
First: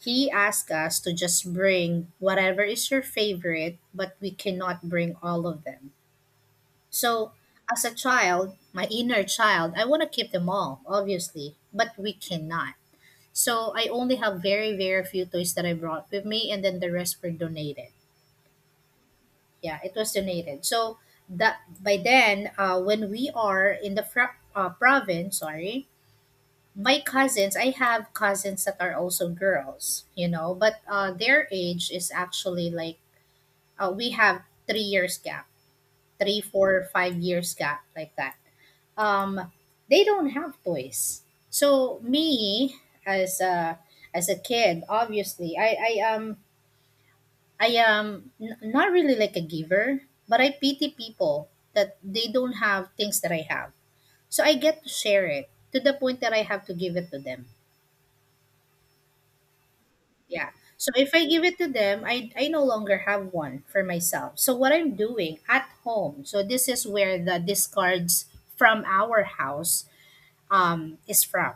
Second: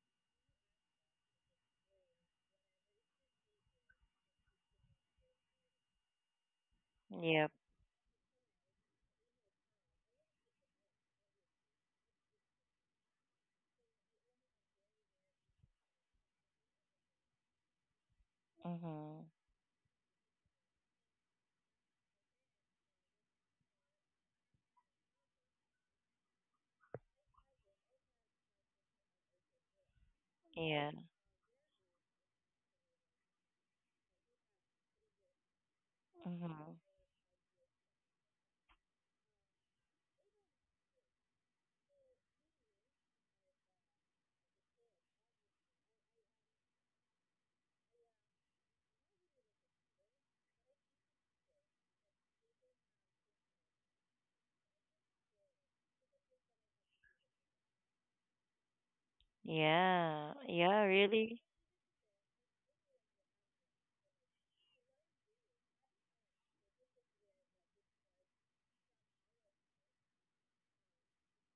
he asked us to just bring whatever is your favorite, but we cannot bring all of them. So Yep. as a child, my inner child, I want to keep them all obviously, but we cannot. So I only have very very few toys that I brought with me, and then the rest were donated. Mhm. Yeah, it was donated. So that by then, when we are in the province, sorry, my cousins, I have cousins that are also girls, you know, but Yeah. Their age is actually like, we have 3 years gap, three, Mhm. four, 5 years gap, like that. Um, they don't have toys. So me as a kid, obviously, I am not really like a giver, but I pity people that they don't have things that I have. So I get to share it to the point that I have to give it to them. Yeah. Yeah. Yeah, So if I really? give it to them, I no longer have one for myself. So what I'm doing at home, so this is where the discards from our house, is from.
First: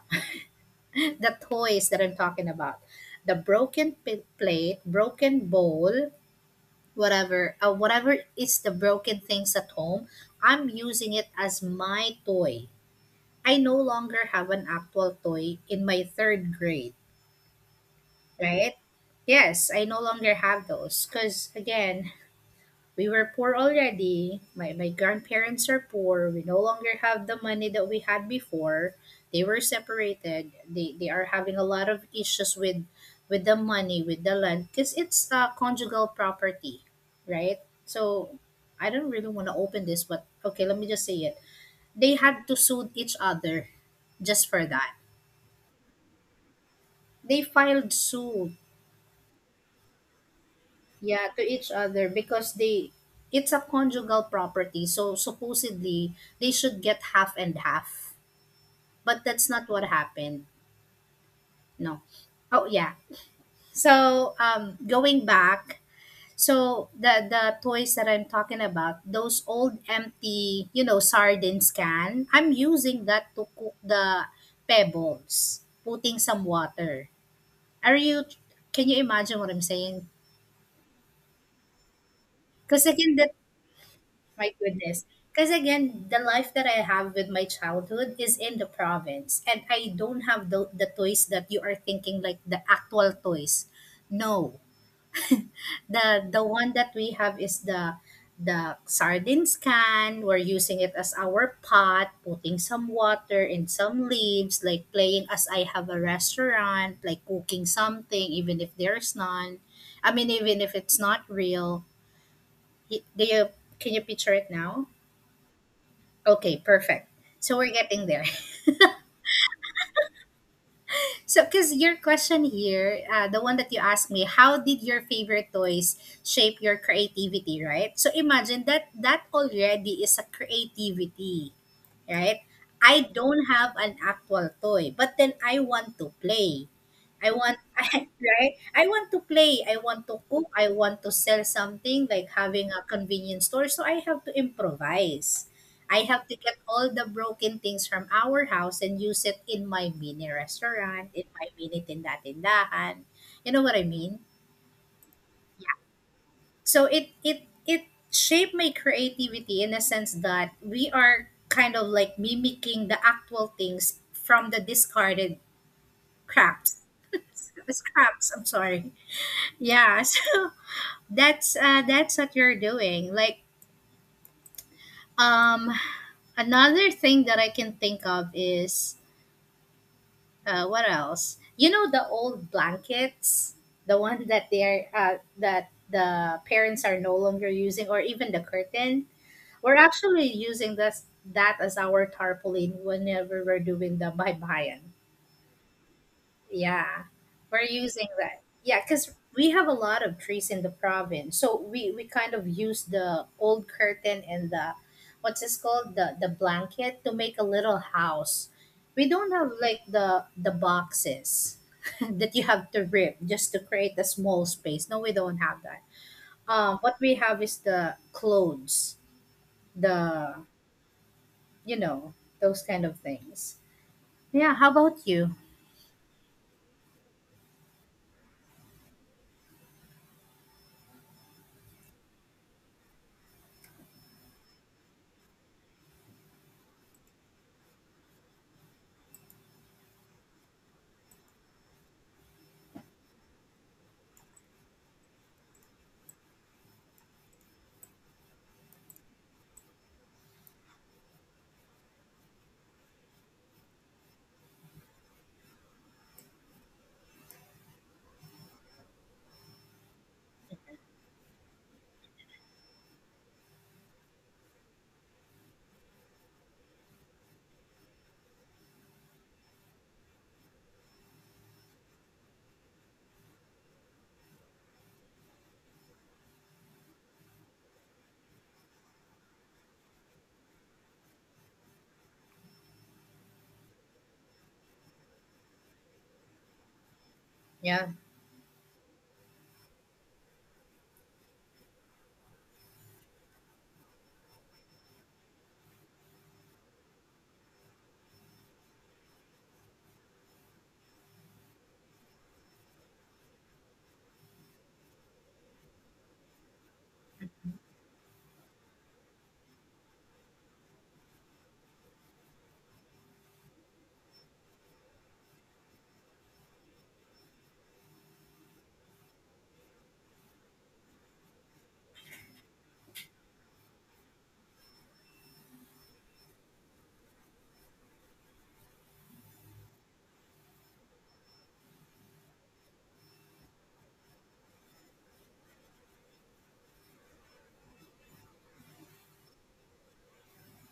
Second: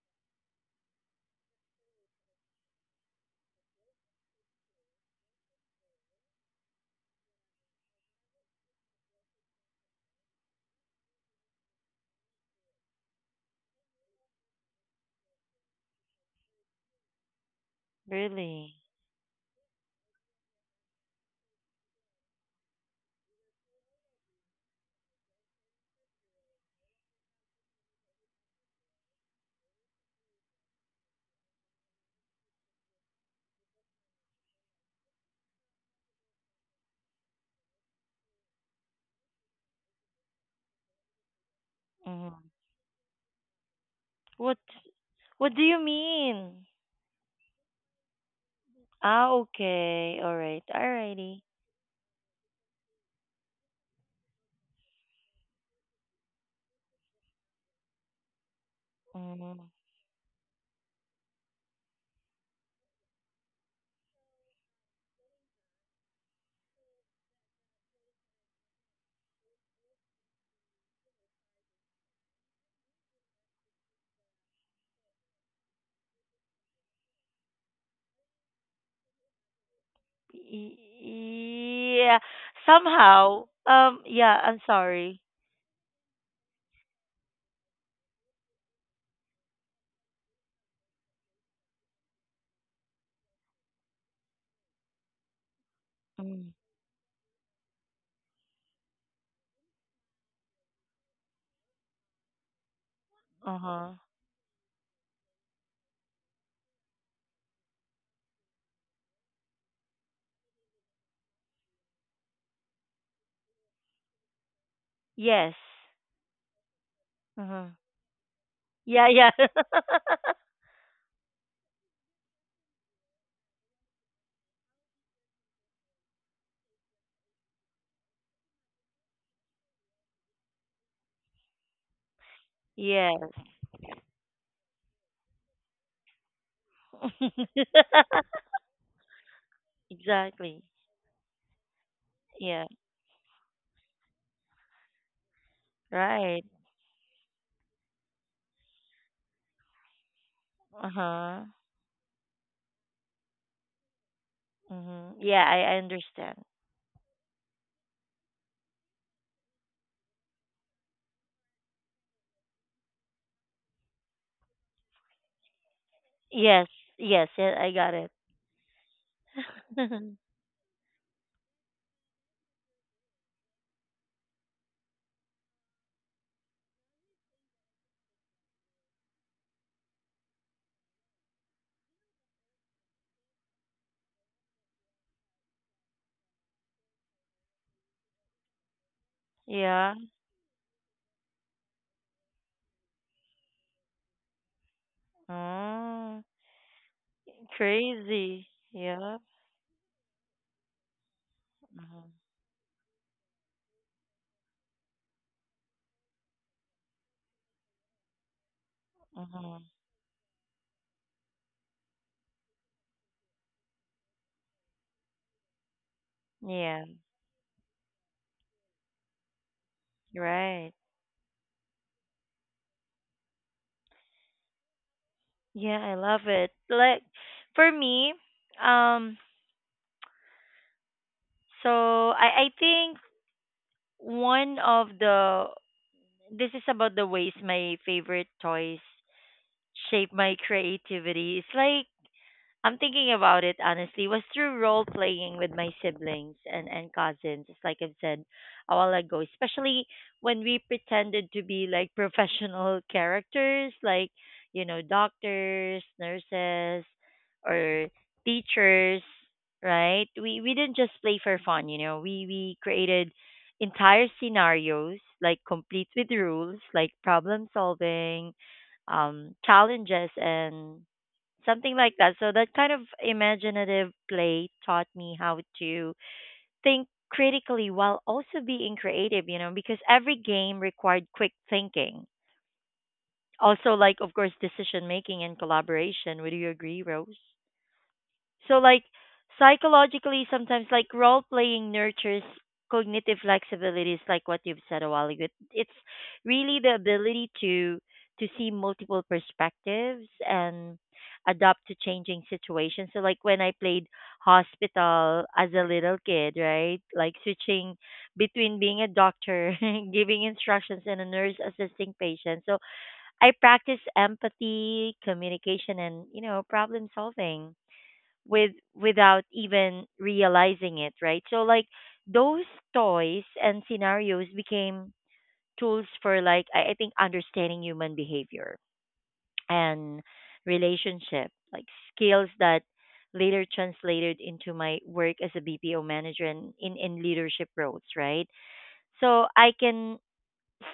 The toys that I'm talking about. The broken plate, broken bowl, whatever is the broken things at home, I'm using it as my toy. I no longer have an actual toy in my third grade, right? Really? Yes, I no longer have those because again, we were poor already. My grandparents are poor. We no longer have the money that we had before. They were separated. They are having a lot of issues with the money, with the land, because it's a conjugal property, right? So I don't really want to open this, but okay, let me just say it. They Mhm. had to sue each other just What for that. what do you mean? They filed suit. Ah, okay. All right. Yeah, Alrighty. to each other because they it's a conjugal property. So supposedly they should get half and half. But that's not Mhm. what happened. No. Oh yeah. So, going back, so the toys that I'm talking about, those old empty, you know, sardines can, I'm using that to cook the pebbles, putting some water. Are you can you imagine what I'm saying? Y- Yeah. Because again, that. Somehow. Yeah, My I'm goodness. sorry. Because again, the life that I have with my childhood is in the province, and I don't have the toys that you are thinking, like the actual toys. No, the Mm. one that we have is the sardines can. We're using it as our pot, putting some water and Uh-huh. some leaves, like playing as I have a restaurant, like cooking something, even if there's none. I mean, even if it's not real. Y- Do you can you picture it now? Yes. Okay, perfect. So Uh-huh. we're getting there. Yeah, yeah. So, because your question here, the one that you asked me, how did your favorite toys shape your creativity, right? So imagine that that already is a creativity, right? I Yes. don't have an actual toy, but then I want to play. I want, right? I want to play. I want to cook. Exactly. I want to sell something like Yeah. having a convenience store. So I have to improvise. I have to Right. get all the broken things from our house and use it in my mini restaurant, in Uh-huh. my mini tinda-tindahan. You know what I mean? Hmm. Yeah, I understand. So it shaped my creativity in a sense that we are kind of like mimicking the actual things from the discarded Yes. crafts. Yes. Yeah, I got it. Scraps, I'm sorry. Yeah, so that's what you're doing. Like, um another thing that I can think of is, what else? You know the old blankets, the one that they're that the parents are no longer using, or even the curtain. We're Yeah. actually using this that as our tarpaulin whenever we're doing the baybayin. Oh, Yeah, we're using that. crazy. Yeah, because Yeah. we have a lot of trees in the province, so we Mm-hmm. kind of use the old curtain and the, what's this called, the blanket to make a little house. We don't have Mm-hmm. like the boxes that you have to rip just to create a small space. No, we don't have that. Yeah. What we have is the clothes, the, Right. you know, those kind of things. Yeah, how about you? Yeah, I love it. Like for me, um, so I think one of the this is about the ways my favorite toys shape my creativity. It's like I'm thinking about it, honestly, was through role playing with my siblings and cousins, just like I've said a while ago, especially when we pretended to be like professional characters, like, you know, doctors, nurses, or teachers, right? We didn't just play for fun, you know. We created entire scenarios, like complete with rules, like problem solving, challenges and something like that. So that kind of imaginative play taught me how to think critically while also being creative, you know, because every game required quick thinking. Also, like, of course, decision making and collaboration. Would you agree, Rose? Yeah. So like, psychologically, sometimes like role playing nurtures cognitive flexibilities, like what you've said a while ago. It's really the ability to see multiple perspectives and adapt to changing situations. So like when I played hospital as a little kid, right? Like switching between being a doctor, giving instructions, and a nurse assisting patients. So I practice empathy, communication and, you know, problem solving without even realizing it, right? So like those toys and scenarios became tools for, like, I think understanding human behavior and relationship, like skills that later translated into my work as a BPO manager and in leadership roles, right? So I can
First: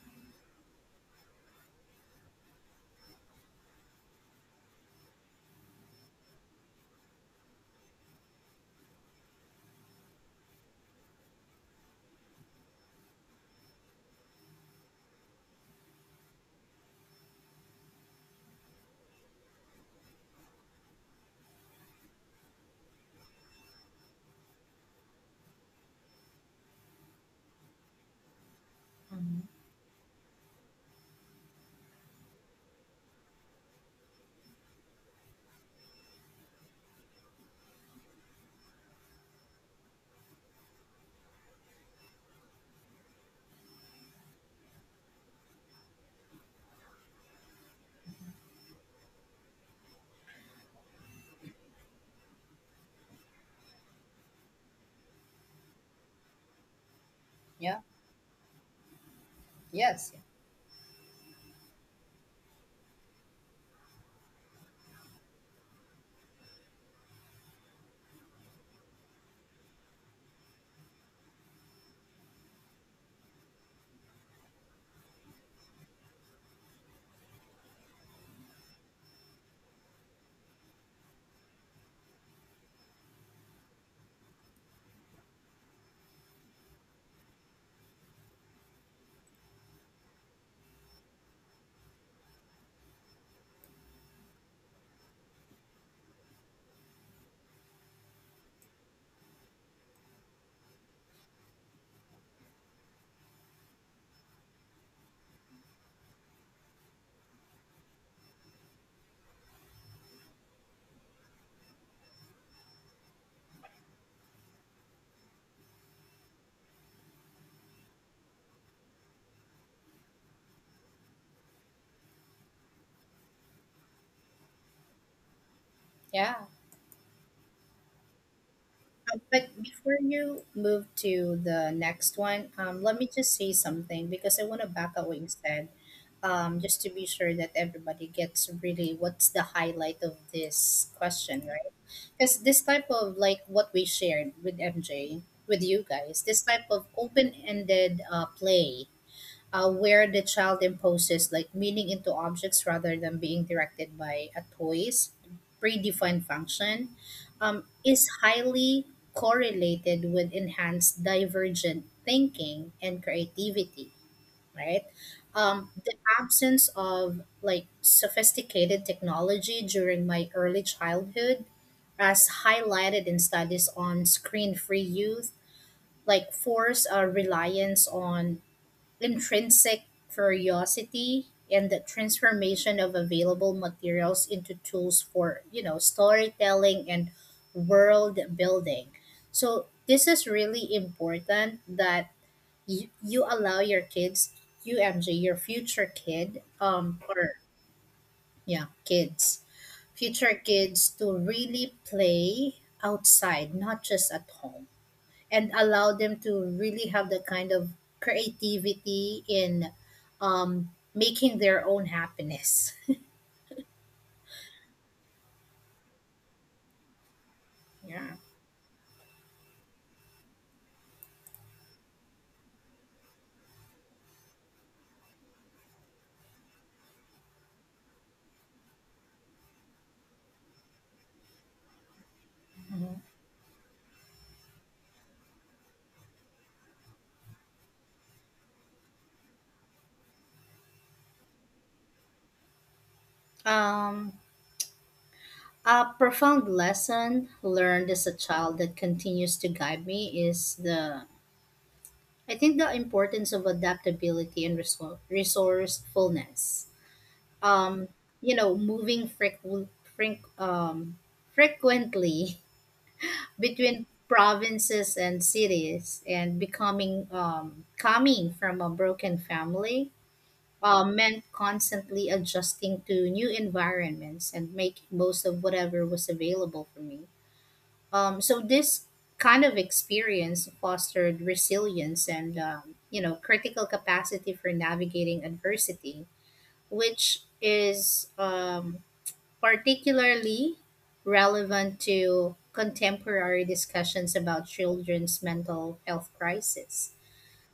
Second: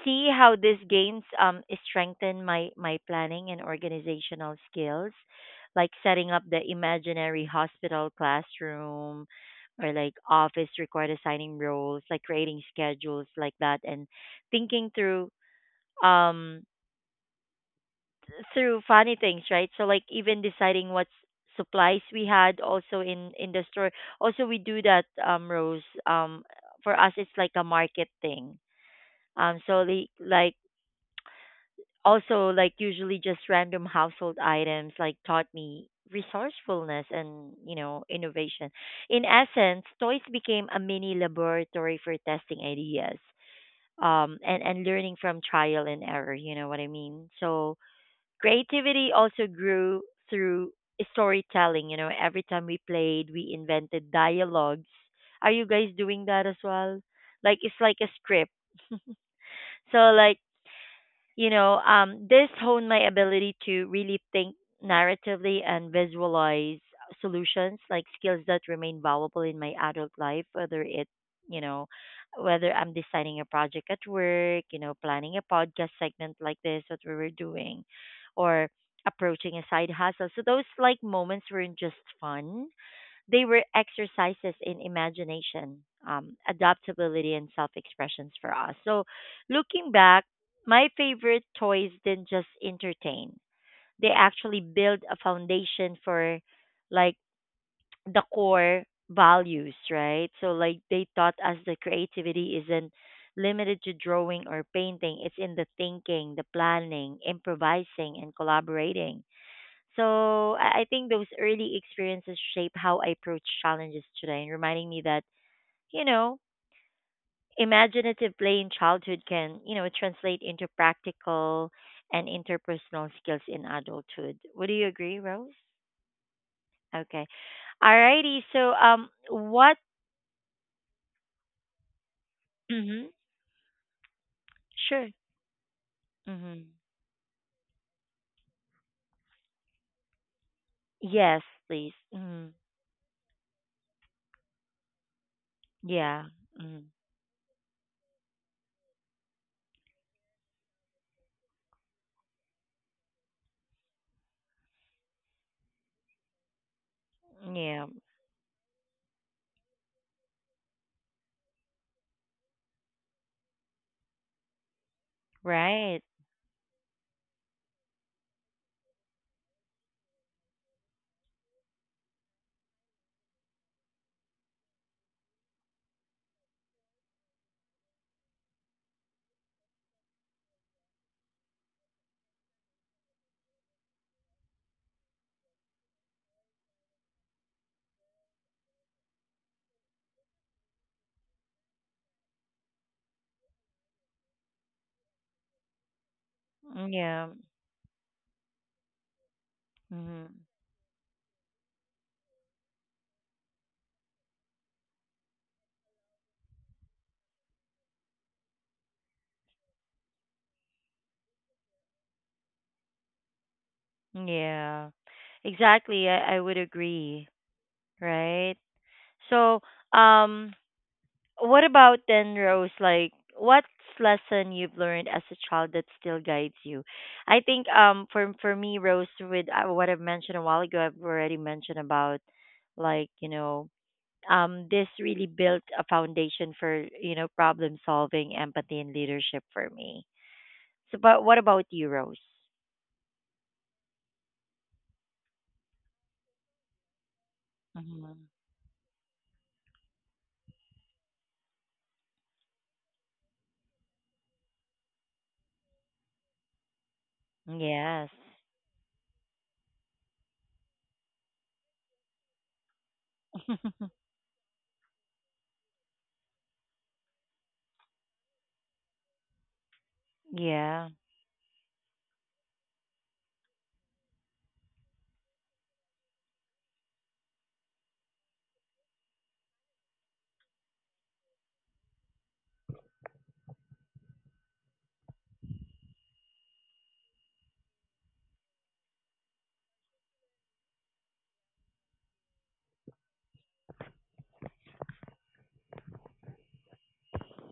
see how these gains strengthen my planning and organizational skills, like setting up the imaginary hospital classroom or like office, required assigning roles, like creating schedules like that, and thinking um through funny things, right? So like even deciding what supplies we had also in the store. Also, we do that, Rose. For us it's like a market thing. Mhm. Like, also, like, usually just random household items, like, taught me resourcefulness and, you know, innovation. In essence, toys became a mini laboratory for testing ideas, and learning from trial and error, you know what I mean. So creativity also grew through storytelling. You know, every time we played, we invented dialogues. Are you guys doing that as well? Like it's Yeah. like a script. So, Yes. like, this honed my ability to really think narratively and visualize solutions, like skills that remain valuable in my adult life, whether, it, you know, whether I'm designing a project at work, you know, planning a podcast segment like this, what we were doing, or approaching a side hustle. So those like moments weren't just fun. They were exercises in imagination, adaptability, and self expressions for us. So, looking back, my favorite toys didn't just entertain, they actually build a foundation for like the core values, right? So, like, they taught us that creativity isn't limited to drawing or painting, it's in the thinking, the planning, improvising, and collaborating. So I think those early experiences shape how I approach challenges today, and reminding me that, you know, imaginative play in childhood can, you know, translate into practical and interpersonal skills in adulthood. Would you agree, Rose? Yeah. Okay. Alrighty. So But what? before you move to the next one, let me Mhm. just say something because I want to back up Sure. what you said, Mhm. just to be sure that everybody gets really what's the highlight of this Yes, question, right? please. Because Mhm. this type of, like, what we shared with MJ, with you guys, Yeah. this type of Mhm. open ended play, where the child imposes like meaning into objects rather than being directed by a toy's predefined function, Yeah. is highly correlated with enhanced divergent thinking and creativity, right? The Right. absence of like sophisticated technology during my early childhood, as highlighted in studies on screen free youth, like, force a reliance on intrinsic curiosity and the transformation of available materials into tools for, you know, storytelling and world building. So this is really important that you allow your kids, you MJ, your future kid, Yeah. or yeah, kids, future Mhm. kids, to really play outside, not just at home, and allow them to really have the kind of creativity in, making their own happiness. Yeah, exactly. I would agree, Yeah. right? So, um, what about then, Rose? Like, what's lesson you've learned as a child that still guides you? I think, for me, Rose, with what I've mentioned a while ago, I've already mentioned about, Mhm. like, you know, this really built a foundation for, you know, problem solving, empathy, and leadership for me. So, but what about you, Rose? Um, a profound lesson learned as a Hmm. child that continues to guide me is the, I think, the importance of adaptability and resourcefulness. Um, Yes. you know, moving freq- um, frequently between provinces and cities, and becoming coming from a broken family, Yeah. meant constantly adjusting to new environments and making most of whatever was available for me. So this kind of experience fostered resilience and, you know, critical capacity for navigating adversity, which is, particularly relevant to contemporary discussions about children's mental health crisis.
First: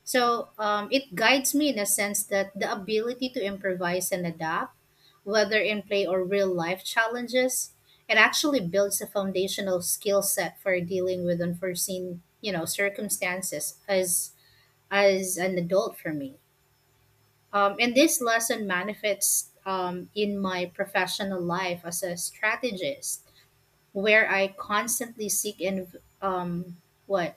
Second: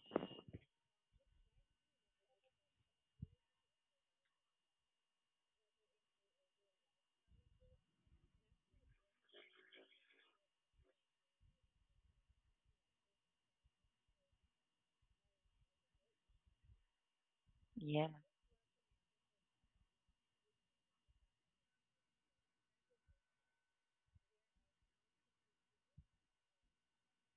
So, it guides me in a sense that the ability to improvise and adapt, whether in play or real life challenges, it actually builds a foundational skill set for dealing with unforeseen, you know, circumstances as an adult for me. And Yeah. this lesson manifests, in my professional life as a strategist, where I constantly seek in, um what,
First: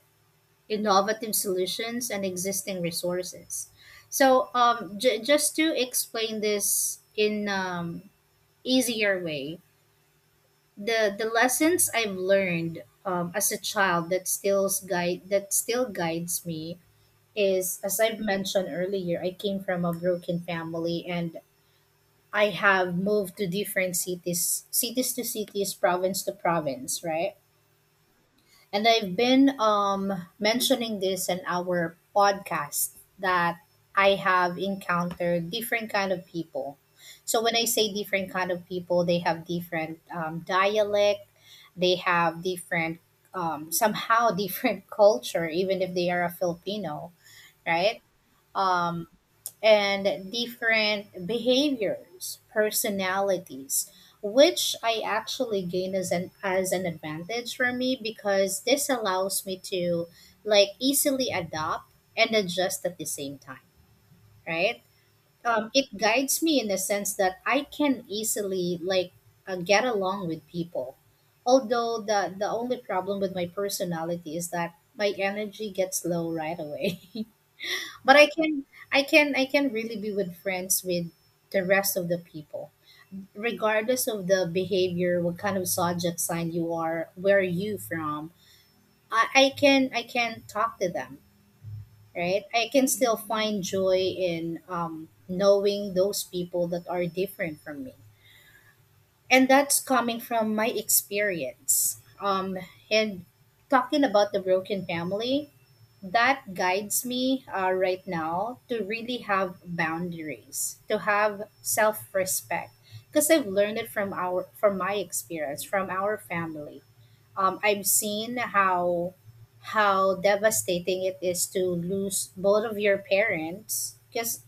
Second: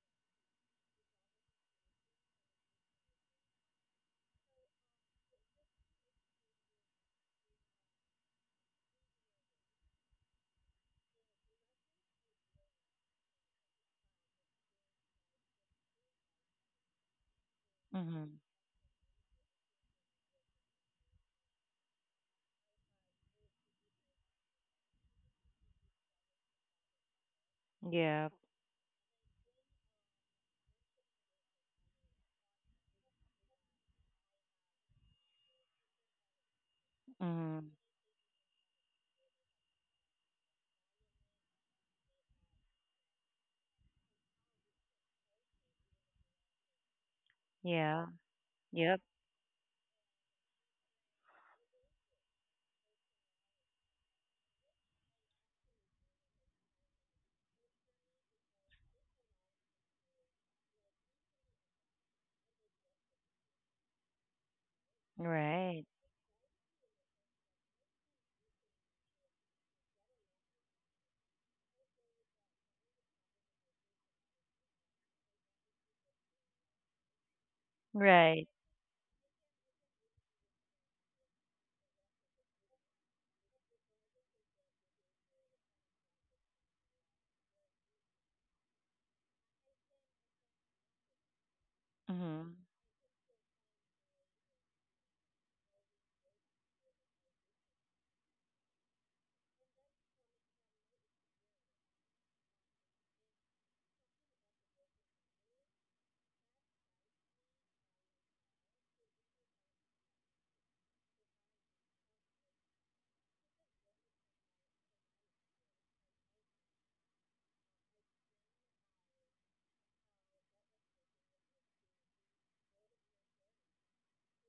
innovative solutions and existing resources. So, just to explain this in, easier way, the lessons I've learned, as a child, that still guides me is, as I've Mhm. mentioned earlier, I came from a broken family, and I have moved to different cities, cities to cities, province to province, right? Yeah. And I've been, mentioning this in our podcast, that I have encountered different kind of people. So when I Mhm. say different kind of people, they have different, dialect, they have different, somehow, different culture, even if they are a Filipino, right? Yeah. Yep. Um, and different behaviors, personalities, which I actually gain as an advantage for me because this allows me to, like, easily adopt and adjust at the same time, right? Right. It guides me in the sense that I can easily, like, get along with people. Although the only problem with my personality is that my energy gets low right away. But i Right. can i can i can really be with friends with the rest of the people regardless of the behavior, what kind of zodiac sign you are, where are you from. I can talk to them, right? Mhm. I can still find joy in, knowing those people that are different from me, and that's coming from my experience, and talking about the broken family that guides me, right now, to really have boundaries, to have self-respect, because I've learned it from our from my experience, from our family. I've seen how devastating it is to lose both of your parents because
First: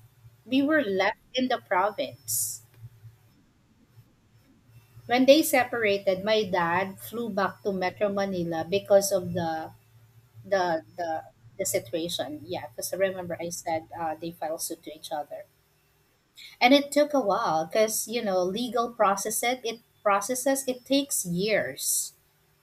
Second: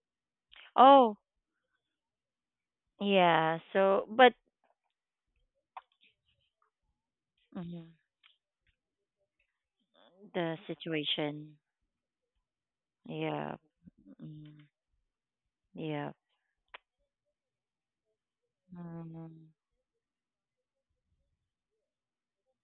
we were left Oh, in the province. yeah. So, but, When they separated, my dad flew back to mhm, Metro Manila because of the the the situation. the situation. Yeah, because I remember I Yeah. said, they filed Mm. suit to each other, Yeah. and it took a while because, you know, legal process, Mhm. it takes years,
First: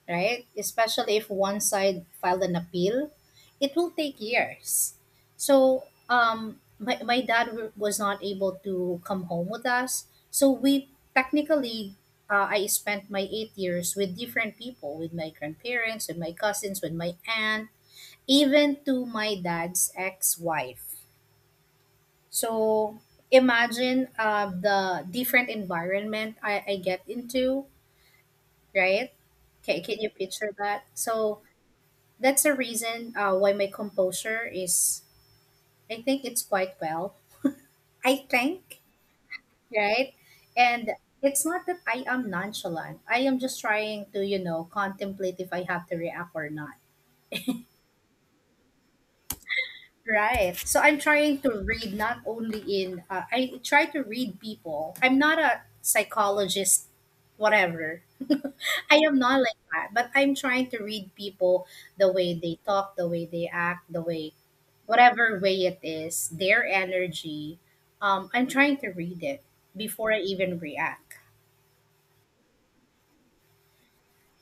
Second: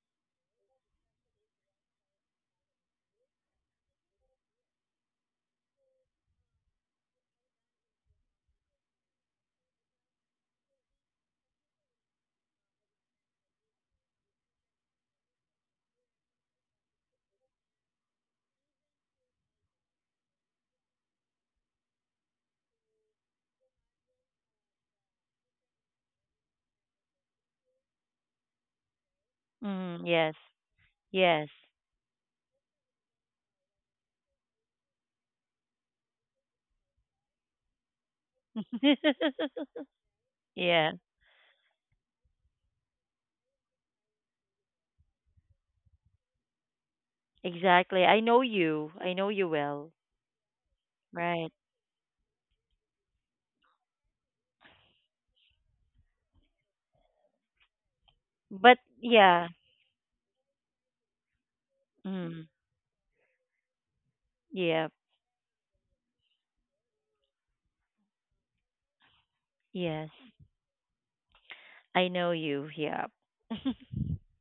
right? Especially if one side filed an appeal, it will take years. So, my dad was not able to come home with us, so we technically. I spent my 8 years with different people, with my grandparents, with my cousins, with my aunt, even to my dad's ex-wife. So imagine, the different environment I get into, right? Can Mhm. you Yes. picture that? So Yes. that's the reason, why my composure is, I think, it's quite well. I think, right? And Yeah. it's not that I am nonchalant. I am just trying to, contemplate if I have to react or not. Exactly. I know you. I know you well. Right. So I'm trying Right. to read not only in, I try to read people. I'm not a psychologist, whatever. But I am not yeah. like that, but I'm trying to read people the way Mm. they talk, the way they act, the way, Yeah. whatever way it is, their energy. I'm trying to read it Yes. before I even react. I know you. Yeah.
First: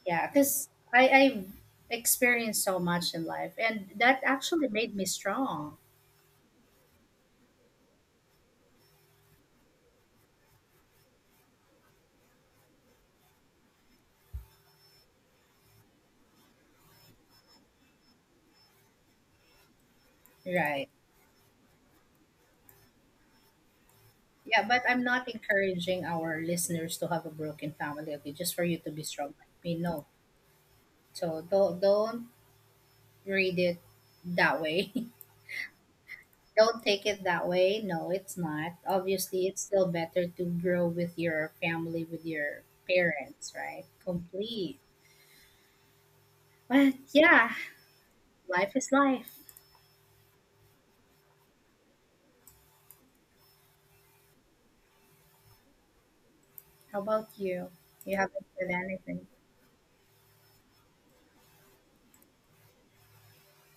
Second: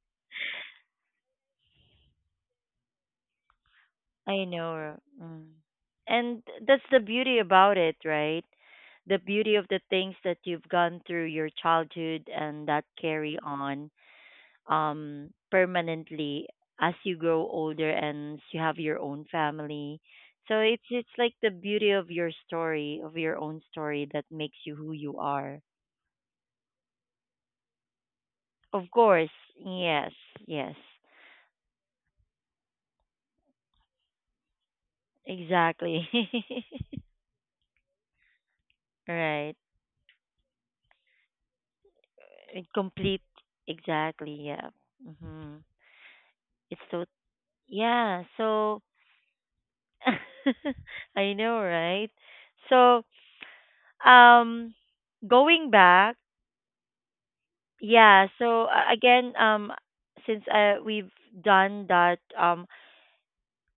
Yeah, because I've experienced so much in life, and that I actually made know. me Mm. strong. And that's the beauty about it, right? The beauty of the things that you've gone through your childhood and that carry on, permanently, as you grow older and you have your own family. So it's Right. it's like the beauty of your story, of your own story that makes Yeah, you but who I'm you not are. encouraging our listeners to have a broken family, okay? Just for you to Of be course, strong like me, no. yes, yes, So don't read it that way. exactly. Don't take it that way. No, it's not. Obviously, Right, it's still better to grow with your family, with your it complete, parents, right? exactly, yeah. Complete. Mm-hmm. It's But so yeah, yeah, life so is life. I know, right? So, um going back, How about you? You yeah, haven't so said anything. again, since we've done that,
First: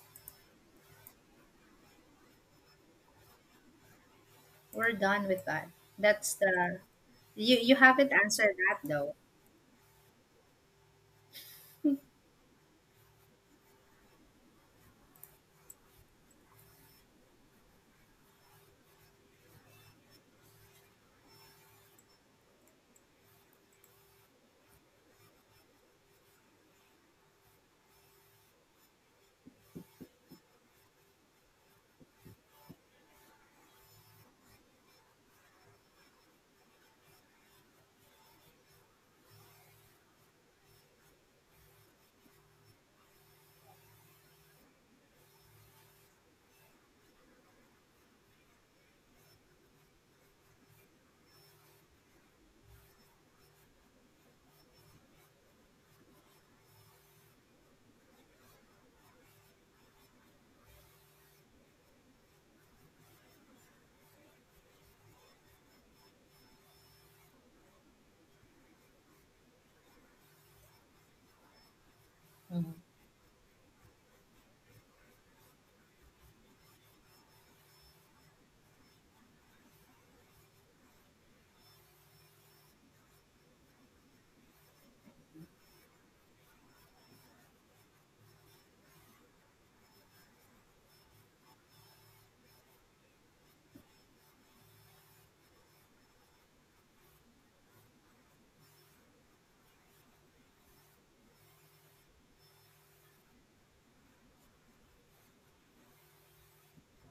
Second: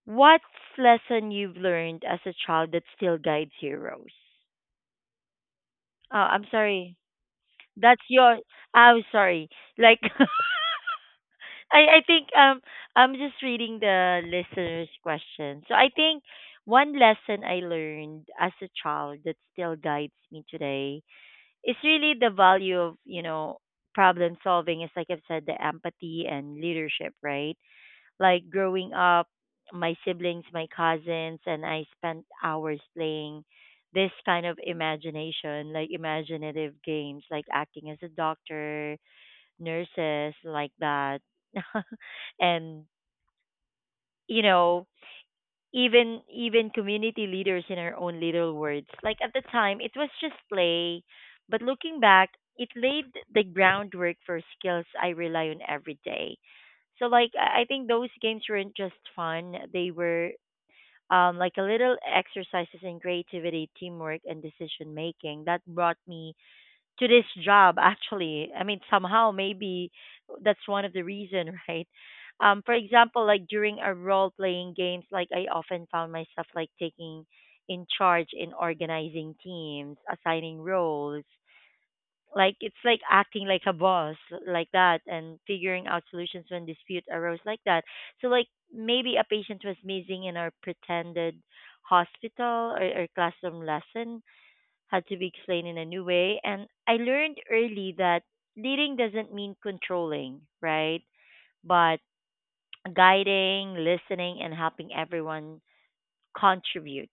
what's lesson you've learned as a child that still guides you, Rose? We're done with that. Oh, That's I'm the sorry. you. You That's haven't your answered that I'm though. sorry. Like I think I'm just reading the listener's question. So I think one lesson I learned as a child that still guides me today is really the value of, you know, problem solving, is like I've said, the empathy and leadership, right? Like growing up, my siblings, my cousins, and I spent hours playing this kind of imagination, like imaginative games, like acting as a doctor, nurses like that and you know even community leaders in our own little words. Like at the time it was just play, but looking back it laid the groundwork for skills I rely on every day. So like I think those games weren't just fun, they were like a little exercises in creativity, teamwork and decision making that brought me to this job actually. I mean somehow maybe that's one of the reason, right? Mm-hmm. for example, like during a role playing games, like I often found myself like taking in charge in organizing teams, assigning roles, like it's like acting like a boss like that, and figuring out solutions when dispute arose like that. So like maybe a patient was missing in our pretended hospital, or classroom lesson had to be explained in a new way. And I learned early that leading doesn't mean controlling, right? But guiding, listening, and helping everyone contribute.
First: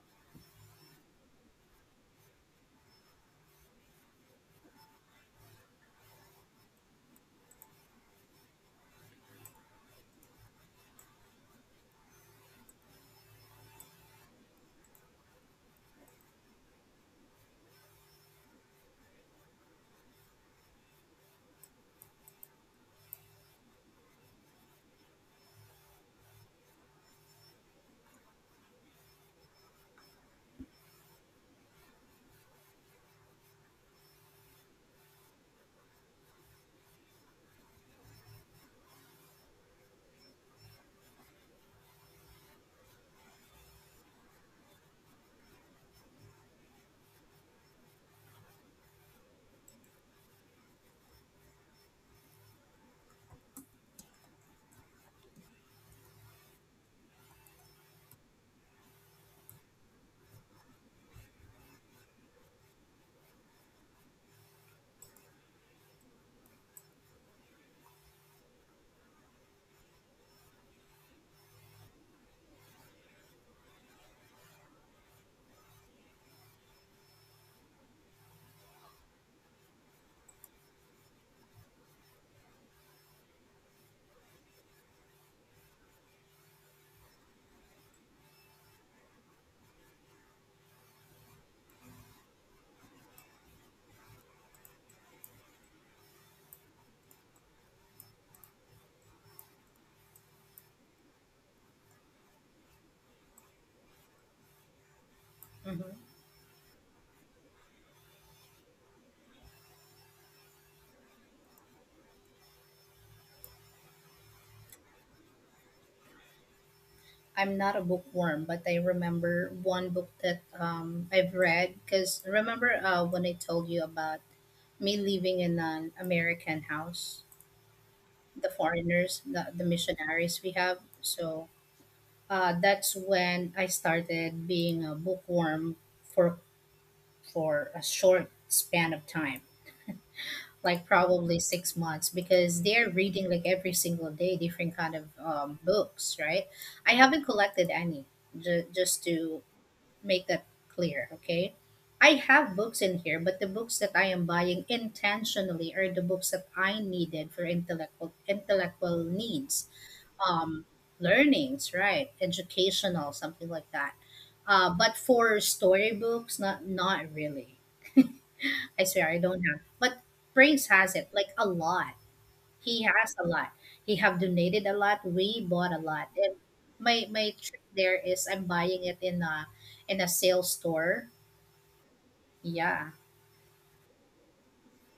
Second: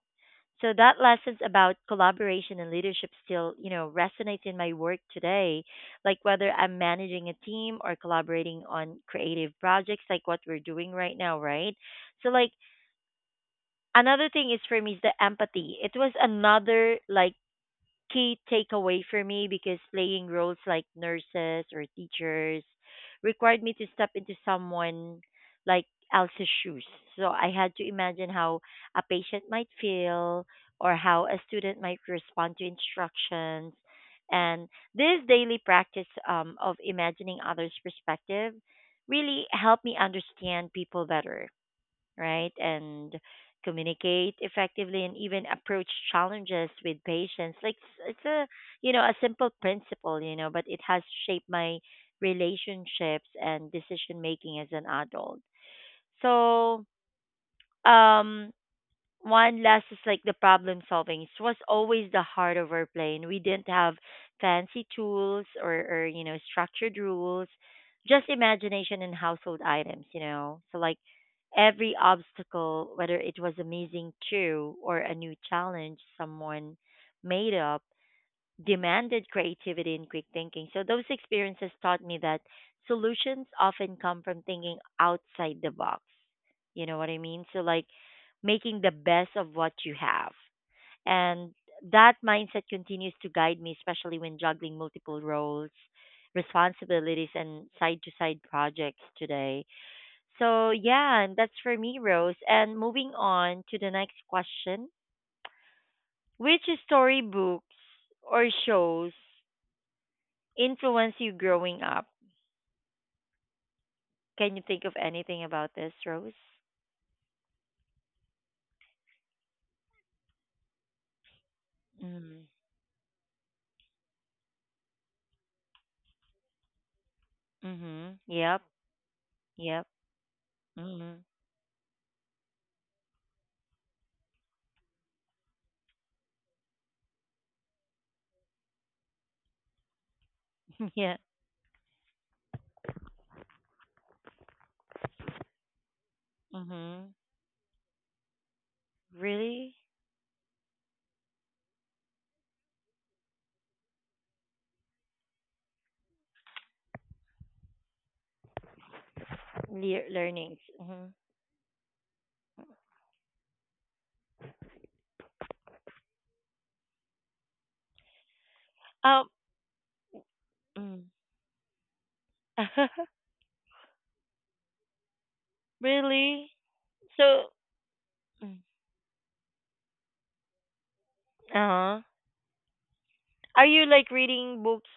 So that lessons about collaboration and leadership still, you know, resonates in my work today. Like whether I'm managing a team or collaborating on creative projects like what we're doing right now, right? So like another thing is for me is the empathy. It was another like key takeaway for me because playing roles like nurses or teachers required me to step into someone like else's shoes. So I had to imagine how a patient might feel or how a student might respond to instructions. And this daily practice, of imagining others' perspective really helped me understand people better, right? And communicate effectively and even approach challenges with patience. Like it's a, you know, a simple principle, you know, but it has shaped my relationships and decision making as an adult. So um one last is like the problem solving. It was always the heart of our plane. We didn't have fancy tools or you know structured rules, just imagination and household items. You know, so like every obstacle, whether it was amazing too or a new challenge someone made up, demanded creativity and quick thinking. So those experiences taught me that solutions often come from thinking outside the box. You know what I mean? So like making the best of what you have. And that mindset continues to guide me, especially when juggling multiple roles, responsibilities, and side to side projects today. So, yeah, and that's for me, Rose. And moving on to the next question. Mm-hmm. Which storybooks or shows influence you growing up? Can you think of anything about this, Rose? I'm not a bookworm, but I remember one book that I've read because Mm. remember when I told you about me living in an American house, Mhm. the Yep. foreigners, the Yep. missionaries we have. Mhm. So that's when I started being a bookworm for for a short span of time, like Yeah. probably 6 months, because they're reading like every single day different kind of books, right? I Mhm. haven't collected any just to Really? make that clear, okay? I have books in here, but the books that I am buying intentionally are the books that I needed for intellectual needs, Le- learnings. um, Mhm. learnings, right? Educational, something like that. But for storybooks, not really. I swear I Um. don't have. But Prince has Mm. it like a lot. He has a lot. He have donated a lot. We bought a lot. And Really? my So. trick there is I'm Mm. buying it in a sale store, Uh huh. yeah, Are you like reading books,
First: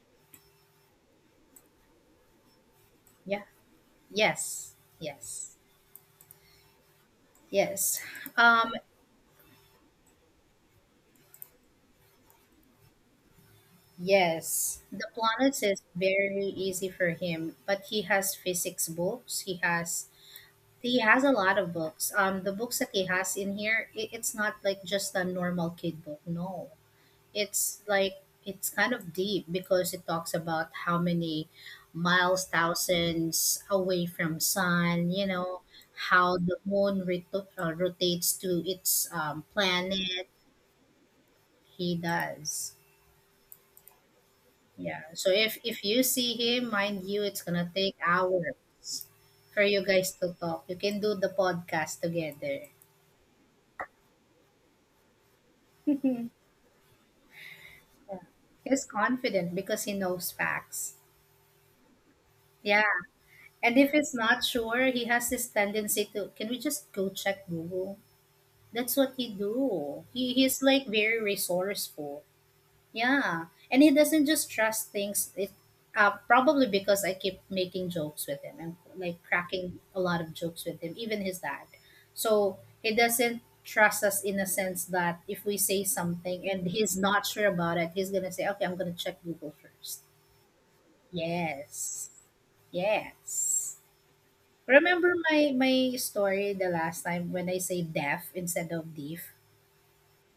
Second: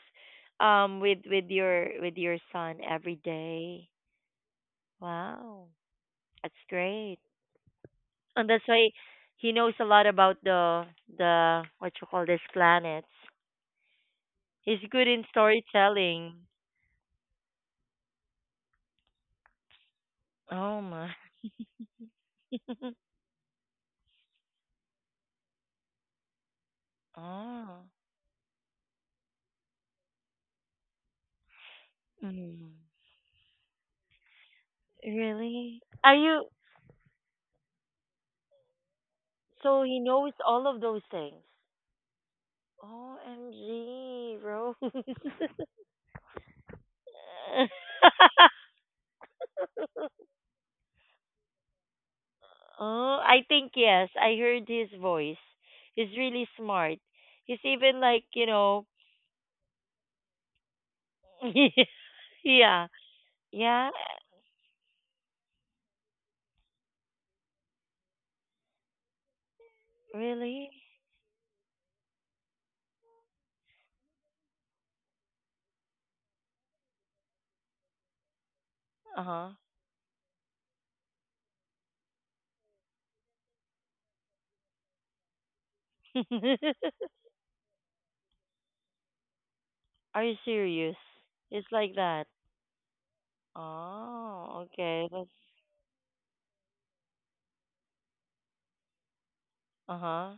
with with your son every yeah, day? yes, yes, Wow, that's great. yes. And that's Um, why he knows a lot about the what you call this, planets. yes, He's the good in planets is storytelling. very easy for him, but he has physics books. Oh He my. has a lot of books. The books that he has in here, it's not like just a normal kid book. No, it's Oh. like it's kind of deep because it talks about how many miles, Mm. thousands away from sun. You know Really? Are how you the moon rotates to its so he planet. knows all of those things? He does. OMG, Rose. Yeah. So if you see him, mind you, it's gonna take hours for you guys to talk. You can do the podcast together. Oh, I think yes. I heard his voice. He's really smart. He's even like, you know, He's confident because he knows facts. Yeah. yeah. And Yeah. if he's not sure, he has this tendency to, can we just go check Google? That's what he do. He's Really? like very resourceful. Yeah, and he doesn't just trust things. It Probably because I keep making jokes with him and like Uh huh. cracking a lot of jokes with him, even his dad. So he doesn't trust us in a sense that if we say something and he's not sure about it, he's gonna say, "Okay, I'm gonna check Google first." Are you serious? It's like Yes, that. yes. Oh, okay. Remember That's my my story the last time when I say deaf instead of deaf. uh huh.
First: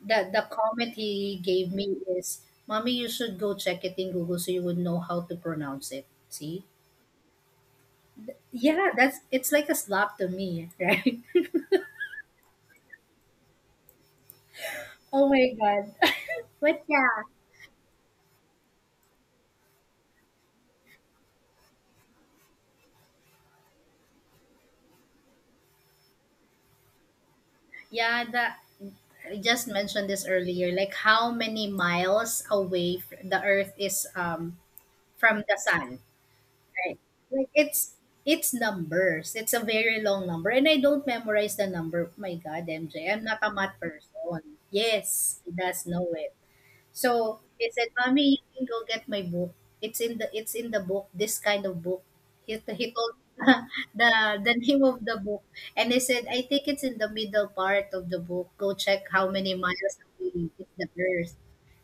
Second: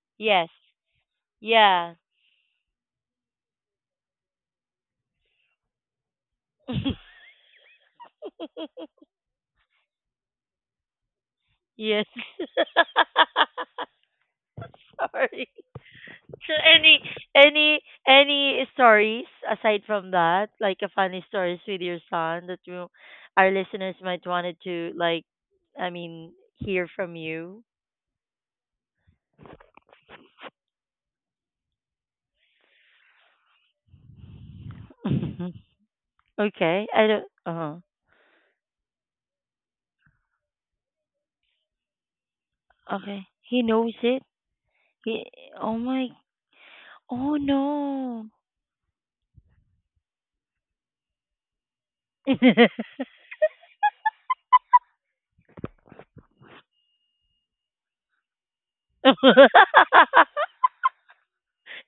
The Yes. comment he gave Yeah. me is, "Mommy, you should go check it in Google so you would know how to pronounce it." See? Yeah, that's, it's like a slap to me, right? Yes. Oh Sorry. my god. So But yeah, any any stories aside from that, like a funny stories with your son that you, our listeners might wanted to like, I mean, hear from you. yeah, that I just mentioned this earlier, like how many miles away the Earth is from Okay. the sun, I right? don't. Like Uh huh. It's numbers. It's a very long number, and I don't memorize the number. My God, MJ, am Okay. not a He math knows it. person. Ye Yes, he oh does know my. it. Oh So he said, no. "Mommy, you can go get my book. It's in the book. This kind of book." He It's told the the name of the book, and I said, "I think it's in the middle part of the book. Go check how many miles away is the Earth."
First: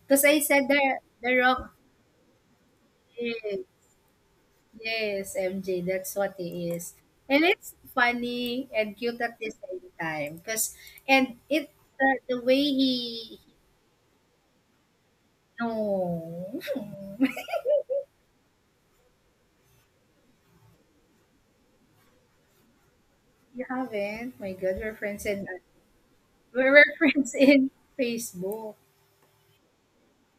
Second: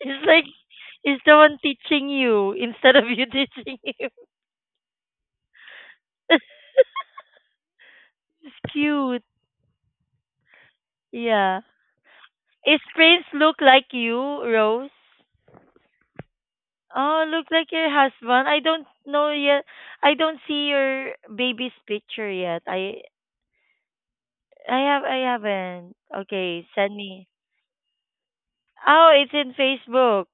Because I like said it's the the one rock. teaching you instead of you eh, teaching him. Yes, MJ, that's what he is, and it's It's funny and cute cute. at the same time. Cause and it Yeah. the, the way Is Prince he look like you, Rose? no. Oh, look like your husband. I don't know yet. I don't see your baby's picture yet. I You haven't? My God, I we're have I friends in haven't. Okay, we're send me. friends in Facebook. Oh, it's in Facebook.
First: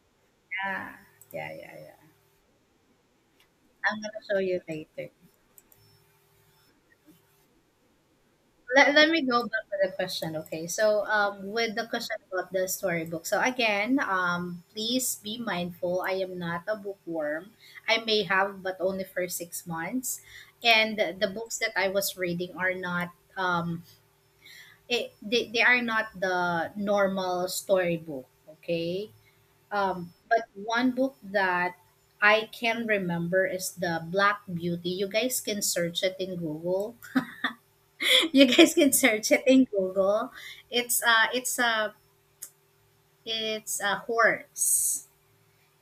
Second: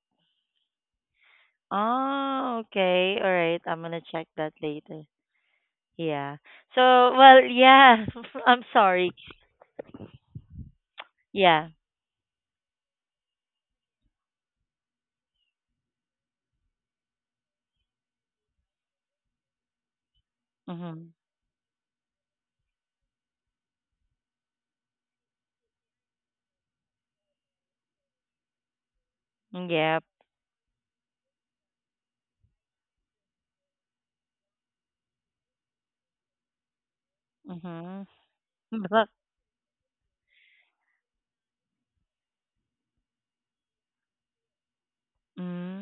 Yeah. Yeah, yeah, yeah. Oh, okay. All right. I'm I'm gonna gonna check show that you later. later. Yeah. So, well, yeah. I'm Let sorry. me go back to the question, okay? So, Yeah. with the question about the storybook. So again, please be mindful. I am not a bookworm. I may have, but only for 6 months. And Mhm. the books that I was reading are not um, they are not the normal storybook. Okay. Yep. But one book that I can remember is the Black Beauty. You guys can search it in Google. Mhm. You guys can But, search it in Google. It's uh it's a it's a horse,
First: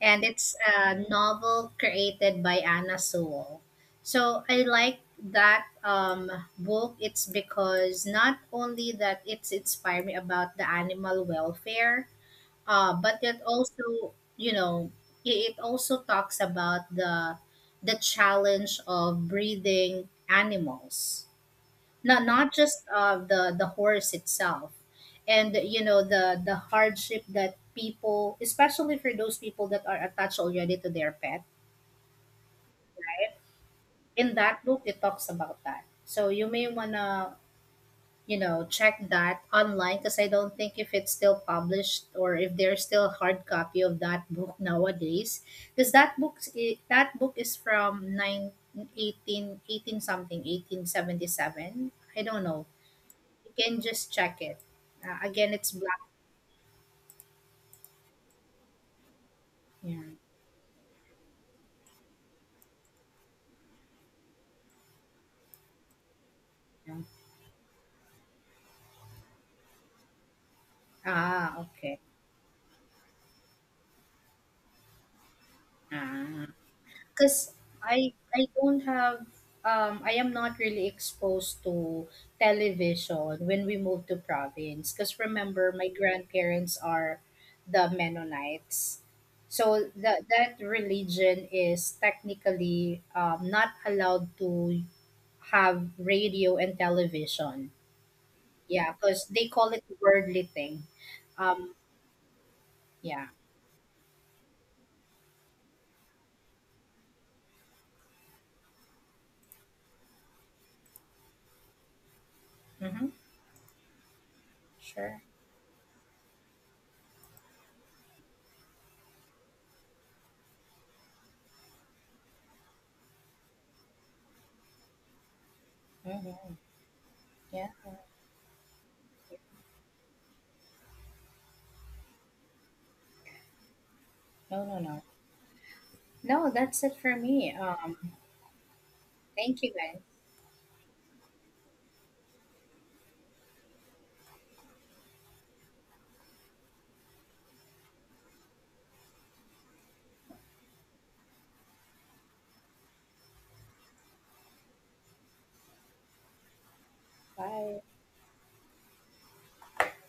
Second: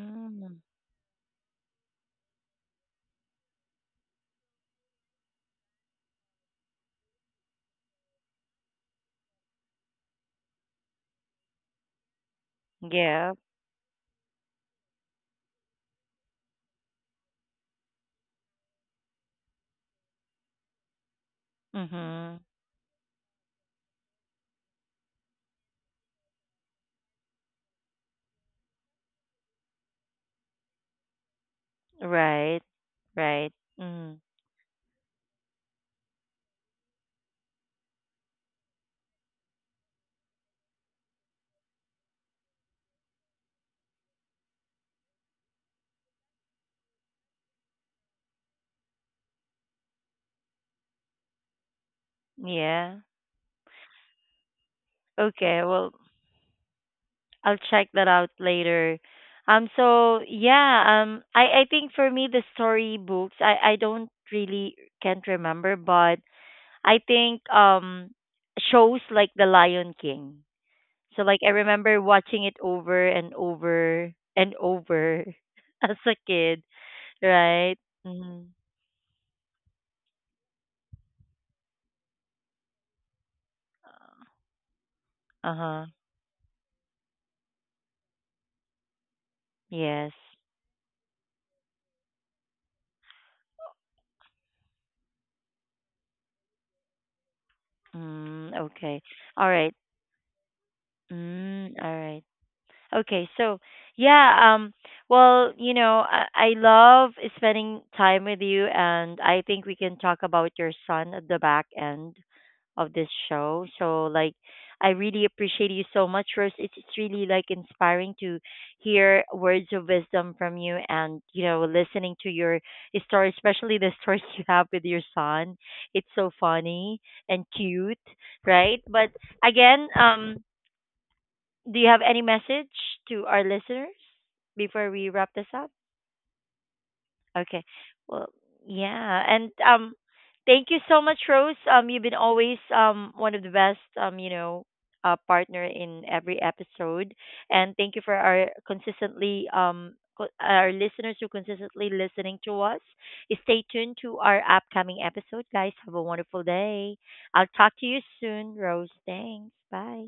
and it's a novel created by Anna Sewell. So I like that book. It's because not only that it's inspired me about the animal welfare, but yep. it also, you know, it also talks about the challenge of breeding animals, Mhm. not just the horse itself, and you know the hardship that people, especially for those people that are attached already to their pet. Right. Right. Mm. In that book it talks about that, so you may wanna, you know, check that online because I don't think if it's still published or if there's still a hard copy of that book nowadays. Because that book is from 9 1818 something, 1877. I don't know. Yeah. You can just check it. Again, Okay. it's Well, black. I'll check that out later. Yeah. So yeah. I think for me the story books. I don't really can't remember, but Yeah. I think shows like The Lion King. So like I Ah, okay. remember watching it over and over and over as a Ah. kid, Because right? I Mm-hmm. don't have I am not really exposed to television when we moved to province because Uh remember huh. my grandparents are the Mennonites, so Yes. That religion is technically not allowed to have radio and television, Mm, yeah, okay. because they All call right. it worldly thing. Um, Mm, all right. yeah. Okay, so yeah, well, you know, I love spending time with you, and I think we can talk about your son at the back end of Mm-hmm. this show. So, like, I Sure. really appreciate you so much, Rose. It's really like inspiring to hear words of wisdom from you, and you know, listening to your story, especially the stories you have with your son. It's so Mm-hmm. funny and Yeah. cute, right? But again, do you have any message to our listeners No, no, before no, we wrap this up? no, that's it for me. Okay. Um, Well, yeah, and thank you, guys. thank you so much, Rose. You've been always one of the best um, you know, partner in every episode, and thank you for our consistently our listeners who consistently listening to us. Stay tuned to our upcoming episode, guys. Have a wonderful day. I'll talk Bye. to you soon, Rose. Thanks. Bye.